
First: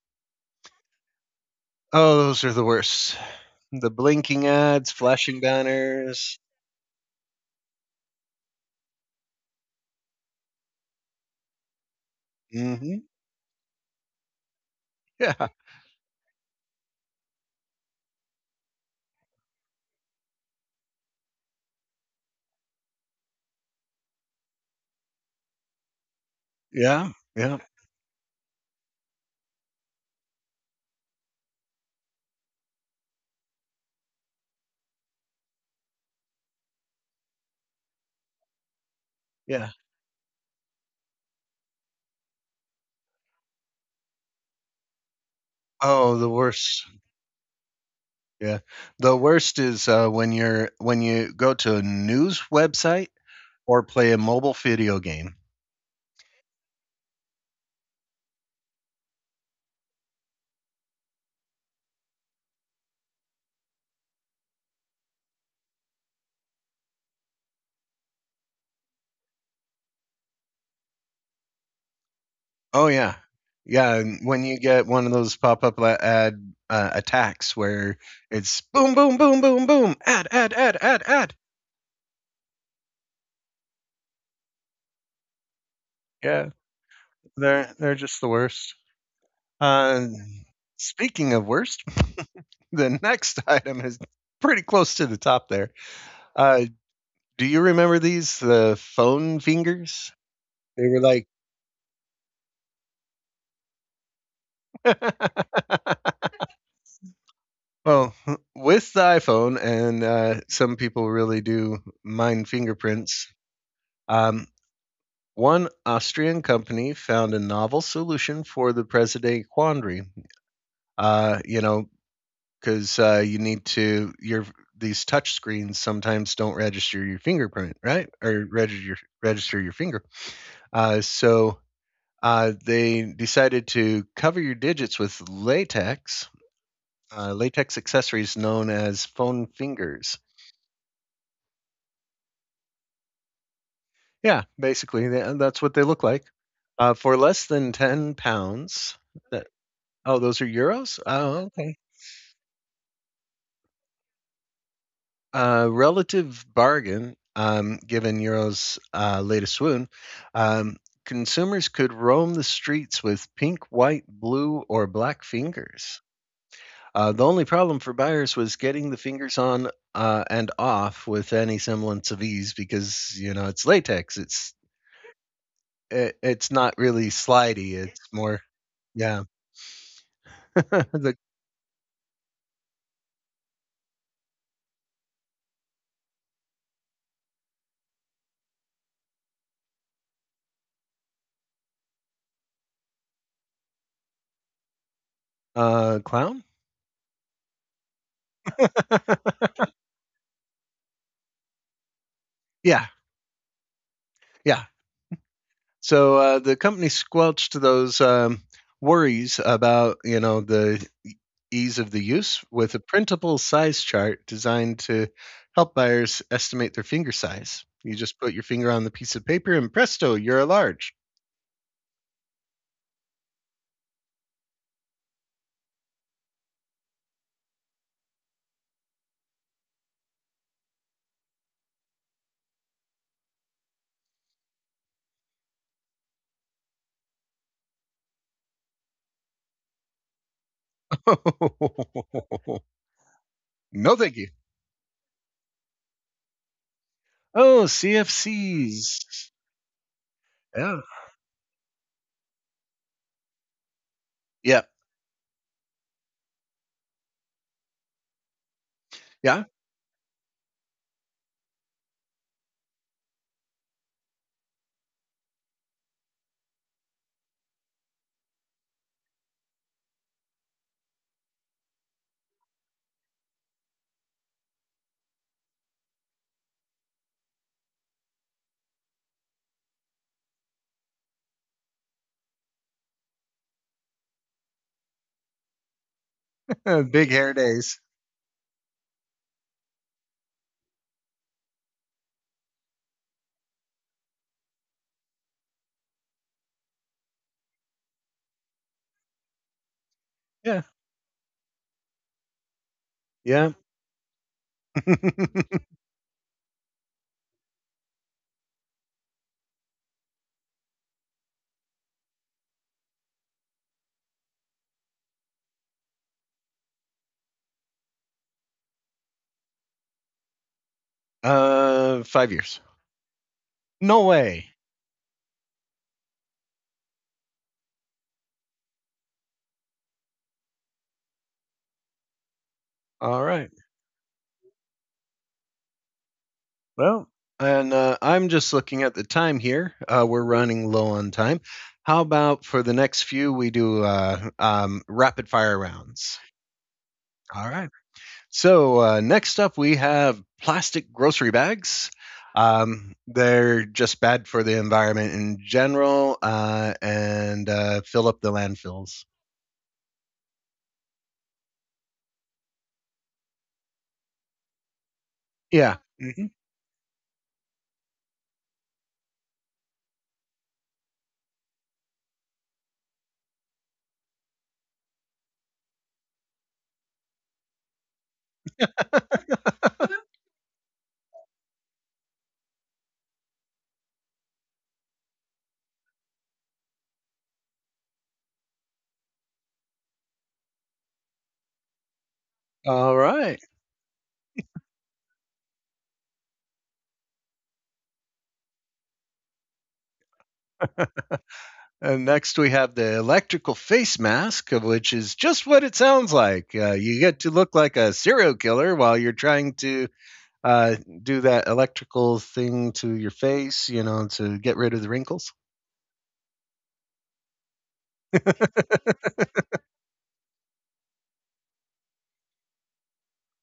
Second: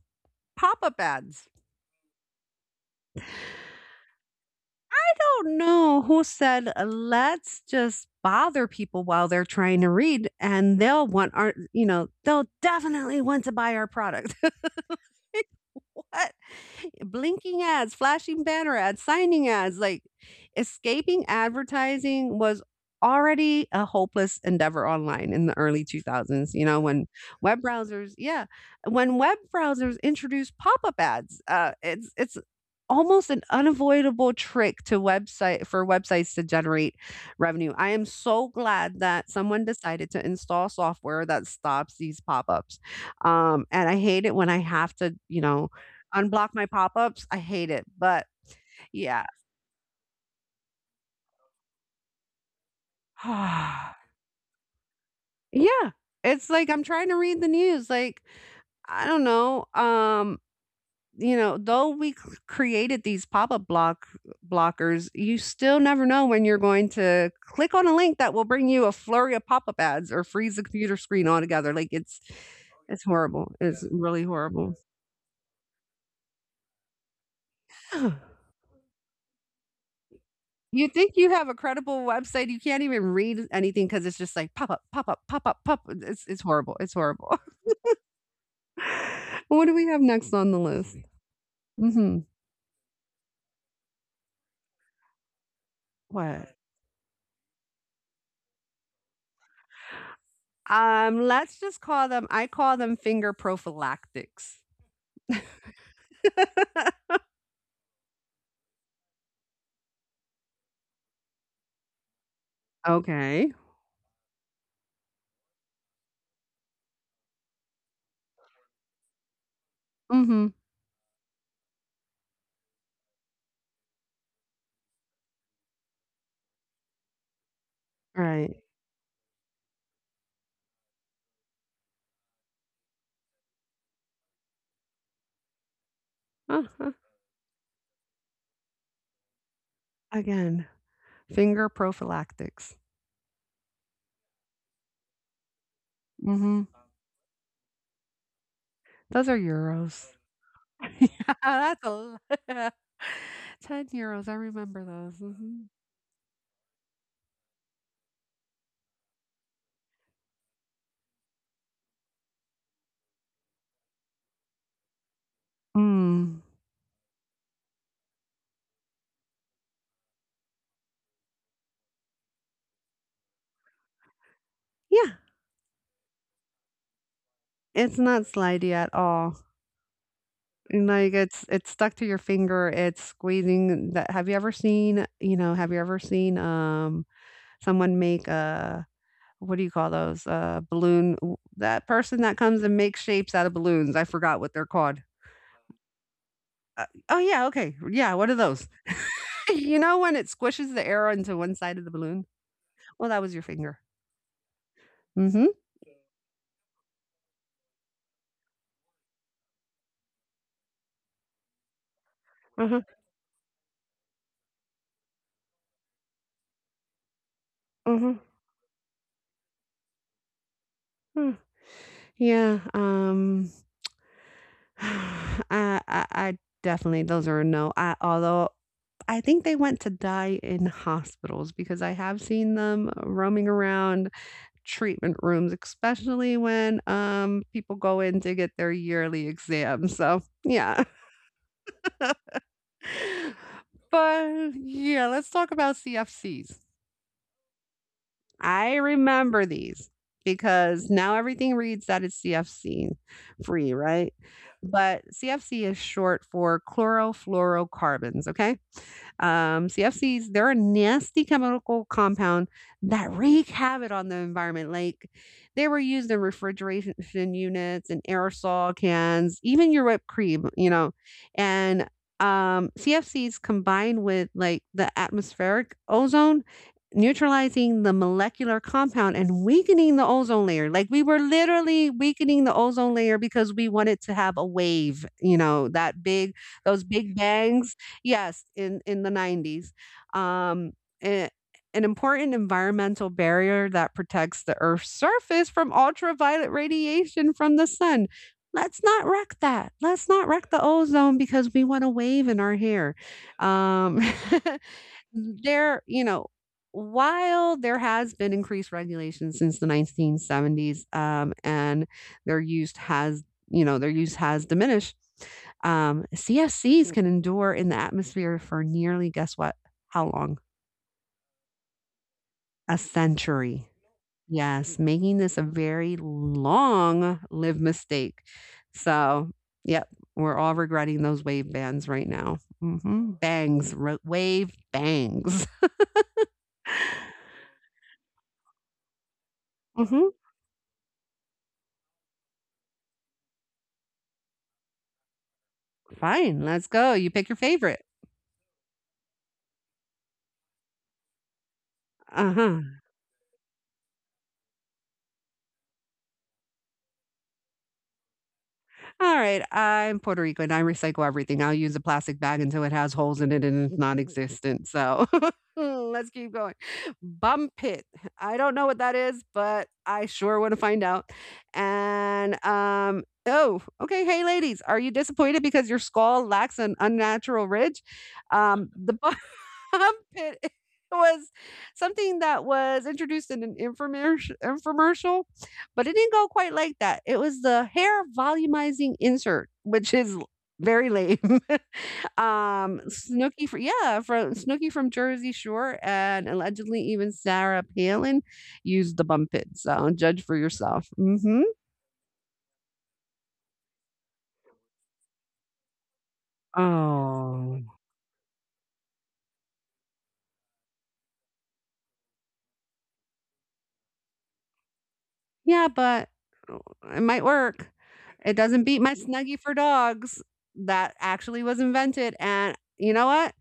Speaker 2: pop-up ads.
Speaker 1: Oh, those are the worst. The blinking ads, flashing
Speaker 2: Don't know who
Speaker 1: banners.
Speaker 2: said, let's just bother people while they're trying to read and they'll want our, you know, they'll
Speaker 1: Hmm.
Speaker 2: definitely want to buy our product. [laughs] [laughs]
Speaker 1: Yeah,
Speaker 2: What? Blinking ads, flashing banner ads, signing ads, like escaping advertising was already a hopeless endeavor online in the early 2000s, you know, when
Speaker 1: yeah, yeah,
Speaker 2: web browsers, yeah, when web browsers introduced pop-up ads, it's almost an unavoidable trick to website for websites to generate revenue. I am so glad that someone
Speaker 1: yeah.
Speaker 2: decided to install software that stops these pop-ups. And I hate it when I have to, you know,
Speaker 1: Oh, the
Speaker 2: Unblock my
Speaker 1: worst.
Speaker 2: pop-ups? I hate it, but
Speaker 1: Yeah, the
Speaker 2: yeah.
Speaker 1: worst is when you go to a news website or
Speaker 2: [sighs]
Speaker 1: play a mobile video game.
Speaker 2: Yeah, it's like I'm trying to read the news, like, I don't know, you know, though we c created these pop-up block blockers, you still never know when you're going to click on a link that will bring you a flurry of pop-up ads or freeze the computer screen altogether, like, it's
Speaker 1: Oh
Speaker 2: it's
Speaker 1: yeah,
Speaker 2: horrible, it's
Speaker 1: yeah.
Speaker 2: really
Speaker 1: And when you
Speaker 2: horrible.
Speaker 1: get one of those pop up ad attacks where it's boom, boom, boom, boom, boom, ad, ad, ad,
Speaker 2: You
Speaker 1: ad,
Speaker 2: think you
Speaker 1: ad.
Speaker 2: have a credible website, you can't even read anything because it's just like pop up, pop up, pop up, pop it's
Speaker 1: Yeah,
Speaker 2: it's horrible.
Speaker 1: they're just the worst.
Speaker 2: [laughs] What do we have
Speaker 1: Uh,
Speaker 2: next on the list?
Speaker 1: speaking of worst,
Speaker 2: Mhm.
Speaker 1: [laughs] the next item is pretty close to the top there.
Speaker 2: What?
Speaker 1: Uh, do you remember these, the phone fingers? They were like,
Speaker 2: Let's just call them I call them finger prophylactics.
Speaker 1: [laughs]
Speaker 2: [laughs]
Speaker 1: well, with the iPhone, and some people really do mind fingerprints.
Speaker 2: Okay.
Speaker 1: Um, One Austrian company found a novel solution for the present day quandary.
Speaker 2: mm Mhm.
Speaker 1: You know, because you need to your these touch screens sometimes don't register your fingerprint, right? Or
Speaker 2: Right.
Speaker 1: register your finger. Uh, so they decided to cover your digits with latex,
Speaker 2: Uh-huh.
Speaker 1: latex accessories known as phone fingers.
Speaker 2: Again, finger prophylactics.
Speaker 1: Yeah, basically that's what they look like.
Speaker 2: Mm Mhm.
Speaker 1: For less than €10.
Speaker 2: Those are
Speaker 1: That,
Speaker 2: euros.
Speaker 1: oh, those are euros.
Speaker 2: [laughs] Yeah,
Speaker 1: Oh, okay.
Speaker 2: that's a lot. [laughs] l €10, I remember those, mm mhm.
Speaker 1: Relative bargain, given Euro's latest swoon, um, consumers could roam the streets with pink, white, blue, or black fingers.
Speaker 2: Mm.
Speaker 1: The only problem for buyers was getting the fingers on and off with any semblance of ease, because you know it's latex.
Speaker 2: Yeah,
Speaker 1: It's not really slidey.
Speaker 2: it's
Speaker 1: It's
Speaker 2: not
Speaker 1: more
Speaker 2: slidey at
Speaker 1: yeah.
Speaker 2: all.
Speaker 1: [laughs]
Speaker 2: Like
Speaker 1: The
Speaker 2: it's stuck to your finger. It's squeezing that have you ever seen, you know, have you ever seen someone make a what do you call those? Balloon that person that comes and makes shapes out of balloons. I forgot what they're called.
Speaker 1: clown.
Speaker 2: Oh yeah, okay. Yeah, what are those?
Speaker 1: [laughs]
Speaker 2: [laughs] You know when it squishes the air into one side of the balloon?
Speaker 1: Yeah,
Speaker 2: Well, that was your finger.
Speaker 1: yeah.
Speaker 2: Mhm.
Speaker 1: So the company squelched those worries about you know ease of the use with a
Speaker 2: Mhm.
Speaker 1: printable size chart designed to help buyers estimate their finger size. You just
Speaker 2: Mhm.
Speaker 1: put your finger on the piece of paper and presto, you're a large.
Speaker 2: huh. Yeah, [sighs] I I I definitely those are a no. I Although I think they went to die in hospitals because I have seen them roaming around treatment rooms, especially when people go in to get their yearly exam. So, yeah.
Speaker 1: [laughs]
Speaker 2: [laughs]
Speaker 1: No, thank you.
Speaker 2: But yeah, let's talk about CFCs.
Speaker 1: Oh,
Speaker 2: I
Speaker 1: CFCs.
Speaker 2: remember these
Speaker 1: Yeah.
Speaker 2: because now everything reads that it's CFC free, right?
Speaker 1: Yeah.
Speaker 2: But CFC is short for chlorofluorocarbons, okay?
Speaker 1: Yeah.
Speaker 2: CFCs, they're a nasty chemical compound that wreak havoc on the environment. Like they were used in refrigeration units and aerosol cans, even your whipped cream, you know. And CFCs combined with like the atmospheric ozone, neutralizing the molecular compound and weakening the ozone layer. Like we were literally weakening the ozone layer because we wanted to have a wave, you know, that big, those
Speaker 1: [laughs] Big
Speaker 2: big
Speaker 1: hair
Speaker 2: bangs.
Speaker 1: days.
Speaker 2: Yes, in the 90s. Um, a- an important environmental barrier that protects the Earth's surface from ultraviolet radiation from the sun. Let's not wreck that. Let's not wreck the
Speaker 1: Yeah.
Speaker 2: ozone because we want a wave in our hair.
Speaker 1: Yeah.
Speaker 2: Um, [laughs] Mm,
Speaker 1: [laughs]
Speaker 2: there you know, while there has been increased regulation since the 1970s, and their use has you know, their use has diminished, CFCs can endure in the atmosphere for nearly, guess what? How long?
Speaker 1: 5 years.
Speaker 2: A century.
Speaker 1: No way.
Speaker 2: Yes, making this a very long live mistake. So, yep, we're all regretting those wave bands right now. Mhm.
Speaker 1: All right.
Speaker 2: Bangs, wave bangs.
Speaker 1: Well, and I'm just looking at the time here.
Speaker 2: [laughs] Mhm.
Speaker 1: We're running low on time. How about for the next few, we do rapid fire rounds?
Speaker 2: Fine, let's go. You pick your
Speaker 1: All right.
Speaker 2: favorite.
Speaker 1: So, next up, we have plastic grocery bags.
Speaker 2: Uh-huh.
Speaker 1: They're just bad for the environment in general and fill up the landfills.
Speaker 2: All right. I'm Puerto Rican. I recycle everything. I'll use a plastic bag until it has holes in it and it's non-existent. So [laughs]
Speaker 1: Yeah.
Speaker 2: let's
Speaker 1: Mhm.
Speaker 2: keep going. Bump pit. I don't know what that is, but I sure want to find out. And oh, okay. Hey ladies, are you disappointed because your skull lacks an unnatural ridge? Um, the bu-
Speaker 1: [laughs]
Speaker 2: Armpit [laughs] was something that was introduced in an infomercial, but it didn't go quite like that. It was the hair volumizing insert, which is very lame. [laughs]
Speaker 1: All right.
Speaker 2: Snooki, yeah, from Snooki from Jersey Shore, and allegedly even Sarah Palin used the bump it. So judge for yourself. Hmm.
Speaker 1: And next, we have the electrical face mask, which is just what it sounds like. You get to look
Speaker 2: Oh.
Speaker 1: like a serial killer while you're trying to uh, do that electrical thing to your face, you know, to get rid of the wrinkles.
Speaker 2: Yeah, but it might work. It doesn't beat my
Speaker 1: [laughs]
Speaker 2: Snuggie for dogs that actually was invented. And you know what?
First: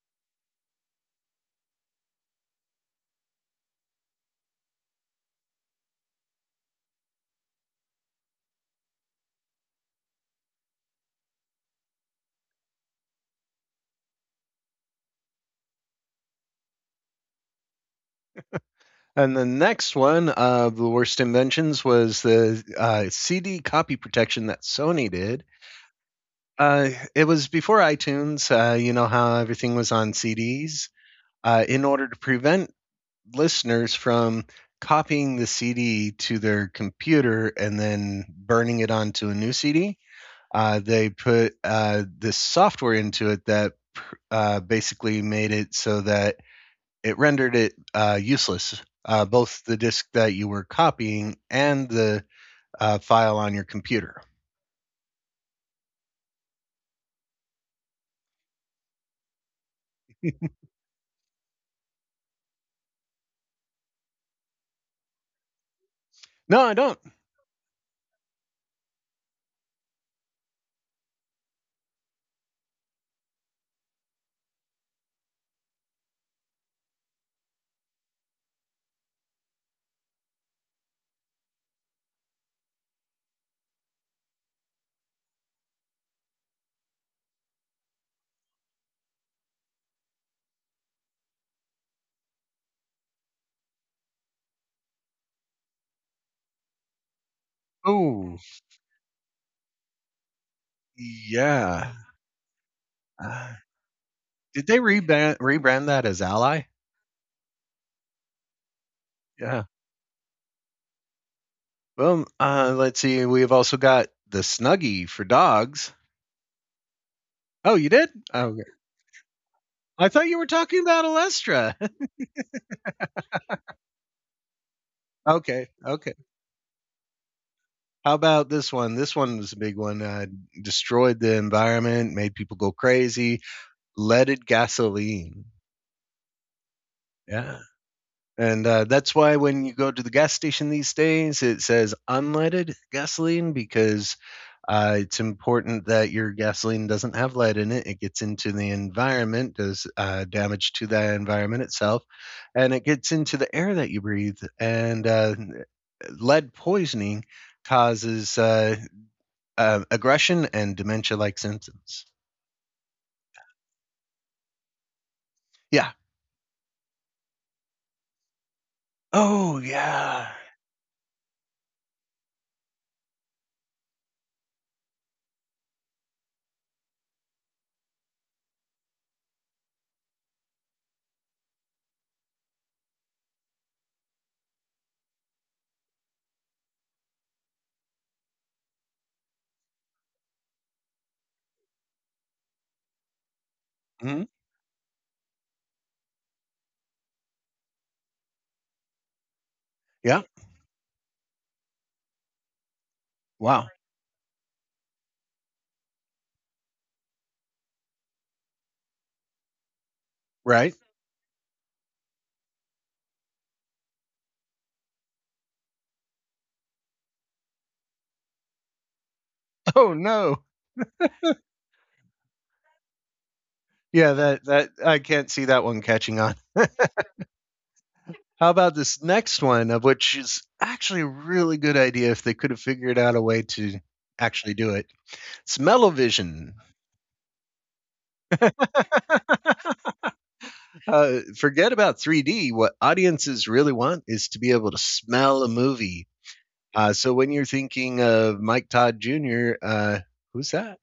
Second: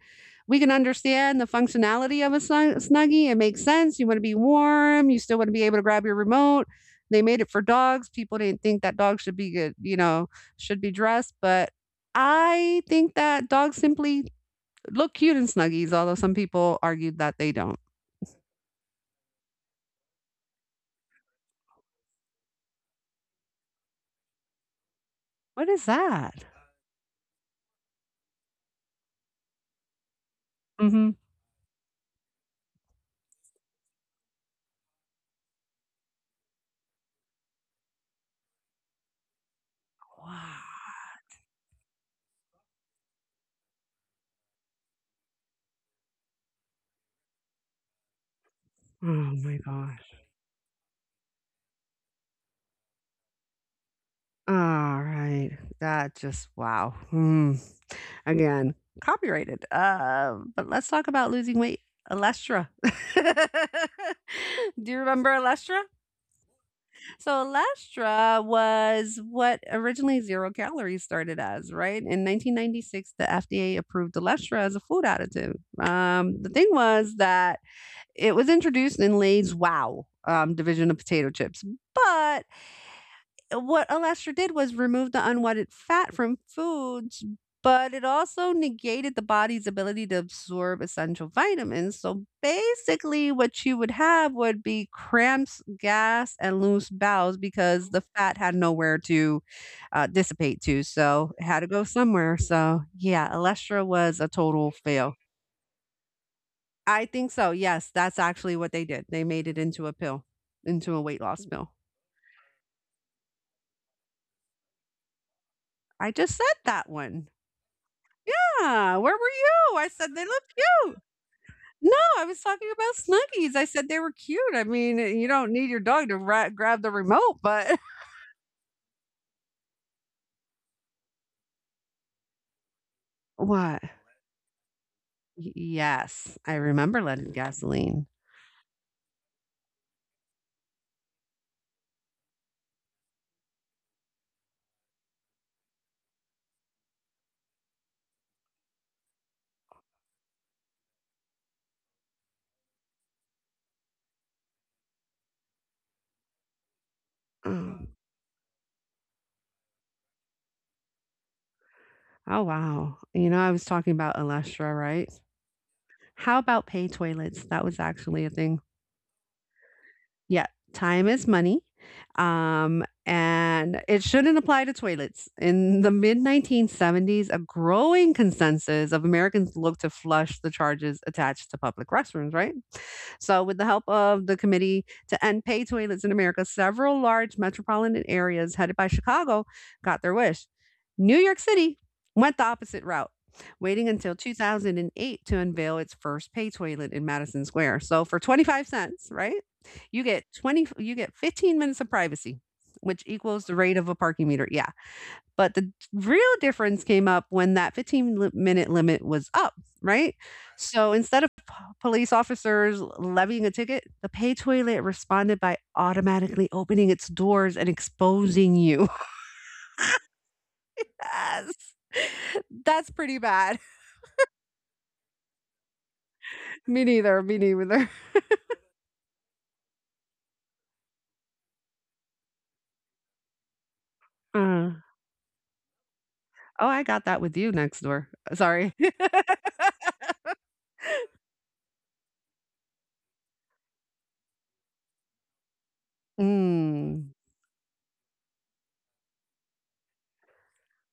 Speaker 2: We can understand the functionality of a Snuggie. It makes sense. You want to be warm. You still want to be able to grab your remote. They made it for dogs. People didn't think that dogs should be good, should be dressed. But I think that dogs simply look cute in Snuggies, although some people argued that they don't.
Speaker 1: And the next one of the worst inventions was the CD copy protection that Sony did.
Speaker 2: What is that?
Speaker 1: It was before iTunes. You know how everything was on CDs.
Speaker 2: Hmm.
Speaker 1: In order to prevent listeners from copying the CD to their computer and then burning it onto a new CD.
Speaker 2: Wow.
Speaker 1: They put this software into it that basically made it so that it rendered it useless,
Speaker 2: Oh my
Speaker 1: both the
Speaker 2: God.
Speaker 1: disk that you were copying and the file on your computer.
Speaker 2: Alright, that just wow, Again, copyrighted, but let's talk about losing weight, Alestra. [laughs] Do you remember Alestra?
Speaker 1: No, I don't.
Speaker 2: So Alestra was what originally 0 calories started as, right? In 1996, the FDA approved Alestra as a food additive. The thing was that it was introduced in Lay's WOW! Division of potato chips, but what Alastor did was remove the unwanted fat from foods, but it also negated the body's ability to absorb essential vitamins. So basically, what you would have would be cramps, gas, and loose bowels because the
Speaker 1: Oh,
Speaker 2: fat had nowhere to dissipate to. So it had to go
Speaker 1: yeah.
Speaker 2: somewhere. So yeah,
Speaker 1: Uh,
Speaker 2: Alastor was a
Speaker 1: did
Speaker 2: total
Speaker 1: they
Speaker 2: fail.
Speaker 1: rebrand that as Ally?
Speaker 2: I think so. Yes, that's actually what they did. They made it
Speaker 1: Yeah.
Speaker 2: into a pill, into a weight loss pill.
Speaker 1: Well, let's see. We've also got the Snuggie for dogs.
Speaker 2: I just said that one.
Speaker 1: Oh, you did? Oh, okay.
Speaker 2: Yeah, where were you? I
Speaker 1: I
Speaker 2: said they
Speaker 1: thought you
Speaker 2: look
Speaker 1: were talking
Speaker 2: cute.
Speaker 1: about Alestra.
Speaker 2: No, I was talking about Snuggies. I said they were cute. I mean, eh,
Speaker 1: [laughs]
Speaker 2: you don't
Speaker 1: Okay,
Speaker 2: need your dog
Speaker 1: okay.
Speaker 2: to ra grab the remote, but
Speaker 1: How about this one? This one was a big one. Destroyed the environment, made people go
Speaker 2: [laughs]
Speaker 1: crazy.
Speaker 2: what?
Speaker 1: Leaded gasoline.
Speaker 2: Y Yes, I remember leaded
Speaker 1: Yeah.
Speaker 2: gasoline.
Speaker 1: And that's why when you go to the gas station these days, it says unleaded gasoline because it's important that your gasoline doesn't have lead in it. It gets into the environment, does damage to the environment itself, and it gets into the air that you breathe. And lead poisoning
Speaker 2: Oh.
Speaker 1: causes aggression and dementia like symptoms.
Speaker 2: Oh, wow. You know, I was talking about Alestra, right?
Speaker 1: Yeah.
Speaker 2: How about pay toilets? That was actually a thing.
Speaker 1: Oh, yeah.
Speaker 2: Yeah, time is money. And it shouldn't apply to toilets. In the mid 1970s, a growing consensus of Americans looked to flush the charges attached to public restrooms, right? So, with the help of the Committee to End Pay Toilets in America, several large metropolitan areas headed by Chicago got their wish. New York City went the opposite route, waiting until
Speaker 1: Mhm.
Speaker 2: 2008 to unveil its first pay toilet in Madison Square. So, for 25 cents, right? You
Speaker 1: Yeah.
Speaker 2: get 20 You get 15 minutes of privacy, which equals the
Speaker 1: Wow.
Speaker 2: rate of a parking meter. Yeah. But the real difference came up when that minute limit was up, right?
Speaker 1: Right. [laughs]
Speaker 2: So instead of police officers levying a ticket, the pay toilet responded by automatically opening its doors and exposing you.
Speaker 1: Oh, no.
Speaker 2: [laughs] Yes. That's pretty bad.
Speaker 1: Yeah, that I can't see that one catching on.
Speaker 2: [laughs] Me neither. Me neither.
Speaker 1: How about this next one, of which is actually a really good idea if they could have figured out a way to actually
Speaker 2: Uh,
Speaker 1: do it. Smell-o-vision.
Speaker 2: oh, I got that with you next door. Sorry. [laughs]
Speaker 1: [laughs] Forget about 3D. What audiences really want is to be able to smell a movie.
Speaker 2: Mm,
Speaker 1: So when you're thinking of Mike Todd Jr., who's that?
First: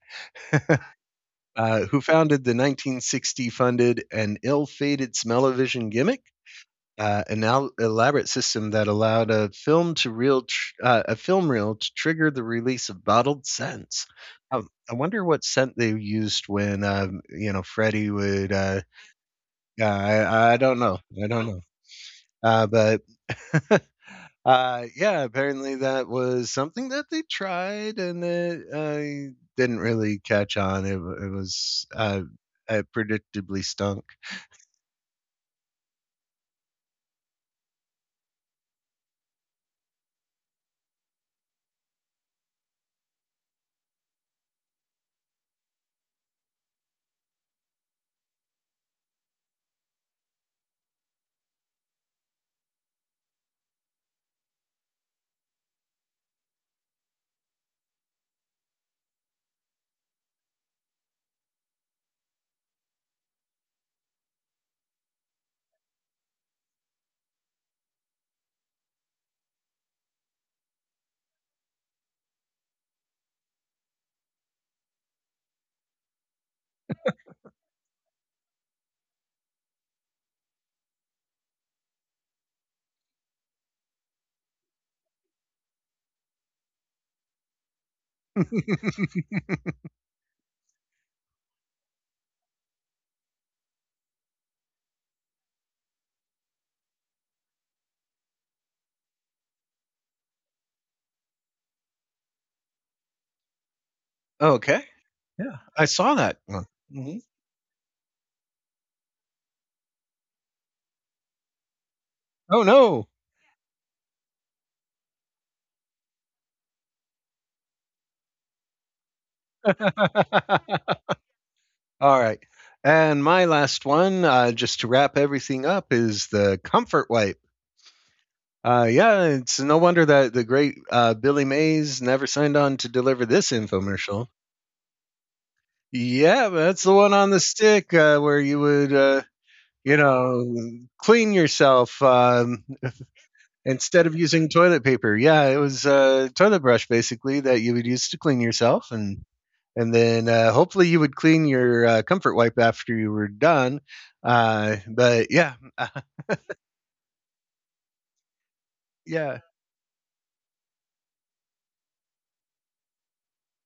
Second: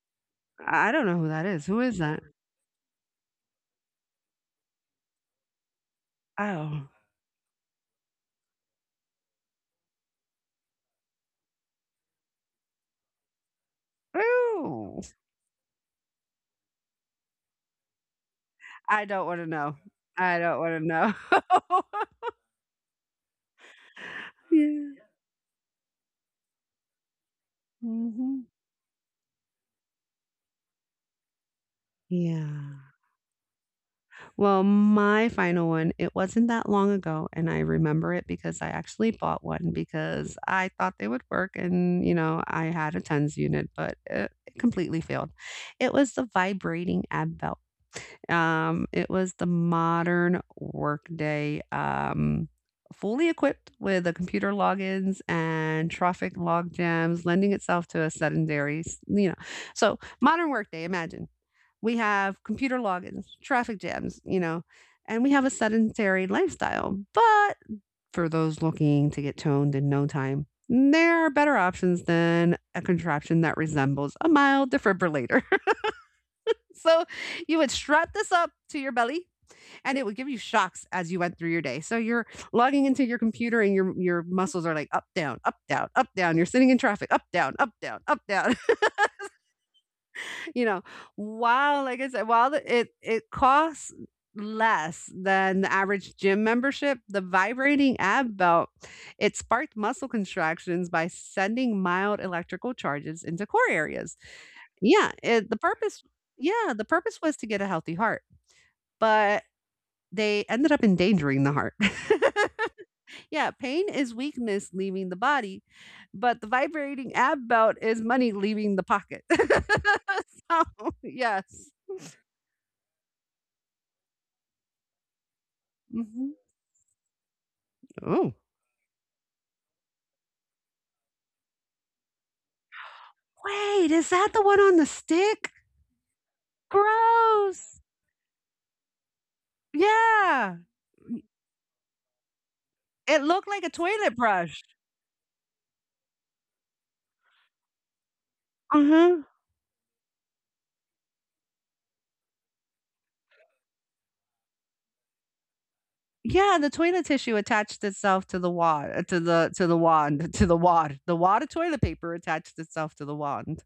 Speaker 2: I don't know who that is. Who is
Speaker 1: Who
Speaker 2: that?
Speaker 1: founded the 1960 funded and ill fated smell-o-vision gimmick?
Speaker 2: Oh.
Speaker 1: An elaborate system that allowed a film a film reel to trigger the release of bottled scents. I
Speaker 2: Ooh.
Speaker 1: wonder what scent they used when you know Freddie would. Uh,
Speaker 2: I don't want to know.
Speaker 1: yeah,
Speaker 2: I
Speaker 1: I, I
Speaker 2: don't
Speaker 1: don't
Speaker 2: want to
Speaker 1: know.
Speaker 2: know.
Speaker 1: I don't know.
Speaker 2: [laughs]
Speaker 1: But [laughs]
Speaker 2: Yeah.
Speaker 1: Yeah, apparently that was something that they tried and
Speaker 2: Mhm.
Speaker 1: it didn't really catch on. It was
Speaker 2: Yeah.
Speaker 1: predictably stunk.
Speaker 2: Well, my final one, it wasn't that long ago, and I remember it because I actually bought one because I thought they would work and, you know, I had a tons unit, but it completely failed. It was the vibrating ab belt. It was the modern Workday, fully equipped with the computer logins and traffic log jams, lending itself to a you know. So modern Workday, imagine we have computer logins, traffic jams, you know, and we have a sedentary lifestyle. But for those looking to get toned in no time, there are better options than a contraption that resembles a mild defibrillator. [laughs] So you would strap this up to your belly and it would give you shocks as you went through your day. So you're logging into your computer and your muscles are like up down, up down, up down. You're sitting in traffic, up down, up down, up down. [laughs] You know, while like I said, while the, it costs less than the average gym membership, the vibrating ab belt it sparked muscle contractions by sending mild electrical charges into core areas.
Speaker 1: Okay.
Speaker 2: Yeah, it,
Speaker 1: Yeah,
Speaker 2: the
Speaker 1: I
Speaker 2: purpose
Speaker 1: saw that one.
Speaker 2: yeah, the purpose
Speaker 1: Mhm.
Speaker 2: was to get a healthy heart, but they ended up endangering the heart.
Speaker 1: Oh no.
Speaker 2: [laughs] Yeah, pain is weakness leaving the body, but the vibrating ab belt is money leaving the pocket. [laughs]
Speaker 1: [laughs]
Speaker 2: So,
Speaker 1: All
Speaker 2: yes.
Speaker 1: right. And my last one, just to wrap everything up, is
Speaker 2: Mhm.
Speaker 1: the comfort wipe.
Speaker 2: Oh.
Speaker 1: Yeah, it's no wonder that the great Billy Mays never signed on to deliver this
Speaker 2: Wait, is
Speaker 1: infomercial.
Speaker 2: that the one on the stick?
Speaker 1: Yeah, that's the one on the
Speaker 2: Gross.
Speaker 1: stick where you would, you know,
Speaker 2: Yeah.
Speaker 1: clean yourself
Speaker 2: It looked like a
Speaker 1: instead of
Speaker 2: toilet
Speaker 1: using
Speaker 2: brush.
Speaker 1: toilet paper. Yeah, it was a toilet brush basically that you would use to clean yourself. And
Speaker 2: Uh-huh.
Speaker 1: and then hopefully you would clean your comfort wipe after you were done. Uh, but yeah, uh,
Speaker 2: Yeah, the toilet tissue attached itself to the wand.
Speaker 1: [laughs] yeah.
Speaker 2: To the wand to the wad. The wad of toilet paper attached itself to the wand.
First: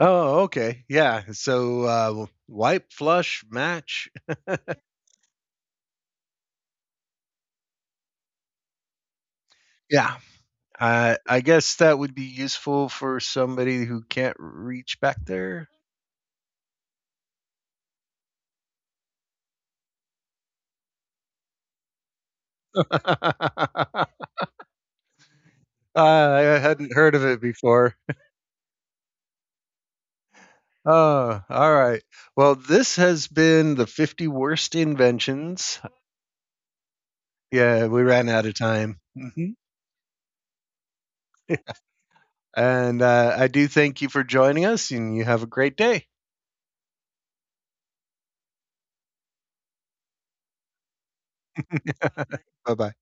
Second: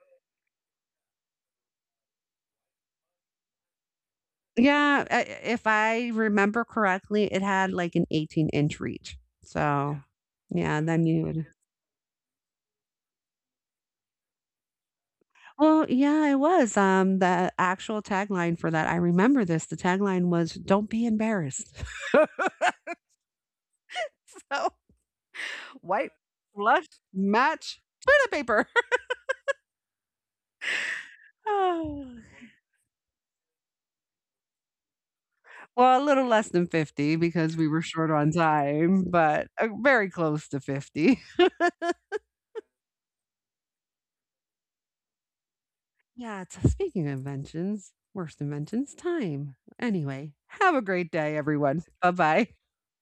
Speaker 1: Oh, okay, yeah. So wipe, flush, match.
Speaker 2: Yeah, I if I remember correctly, it had, like, an 18-inch inch reach. So,
Speaker 1: Yeah,
Speaker 2: yeah, then you
Speaker 1: I
Speaker 2: would.
Speaker 1: guess that would be useful for somebody who can't reach back there.
Speaker 2: Well, yeah, it was, the actual tagline for that I remember this, the tagline was, "Don't be embarrassed." [laughs]
Speaker 1: [laughs] uh,
Speaker 2: So, white
Speaker 1: I
Speaker 2: flush
Speaker 1: hadn't heard of it
Speaker 2: match
Speaker 1: before.
Speaker 2: toilet paper. [laughs]
Speaker 1: Oh, all right.
Speaker 2: Oh.
Speaker 1: Well, this has been the 50 worst inventions.
Speaker 2: Well, a little less than 50 because we were
Speaker 1: Yeah, we
Speaker 2: short
Speaker 1: ran
Speaker 2: on
Speaker 1: out of time.
Speaker 2: time, but,
Speaker 1: Hmm.
Speaker 2: very close to 50. [laughs]
Speaker 1: And I do thank you for joining us, and you have a great day.
Speaker 2: Yeah, t speaking of inventions, worst inventions, time. Anyway, have a great day, everyone. Bye-bye.
Speaker 1: [laughs] Bye bye.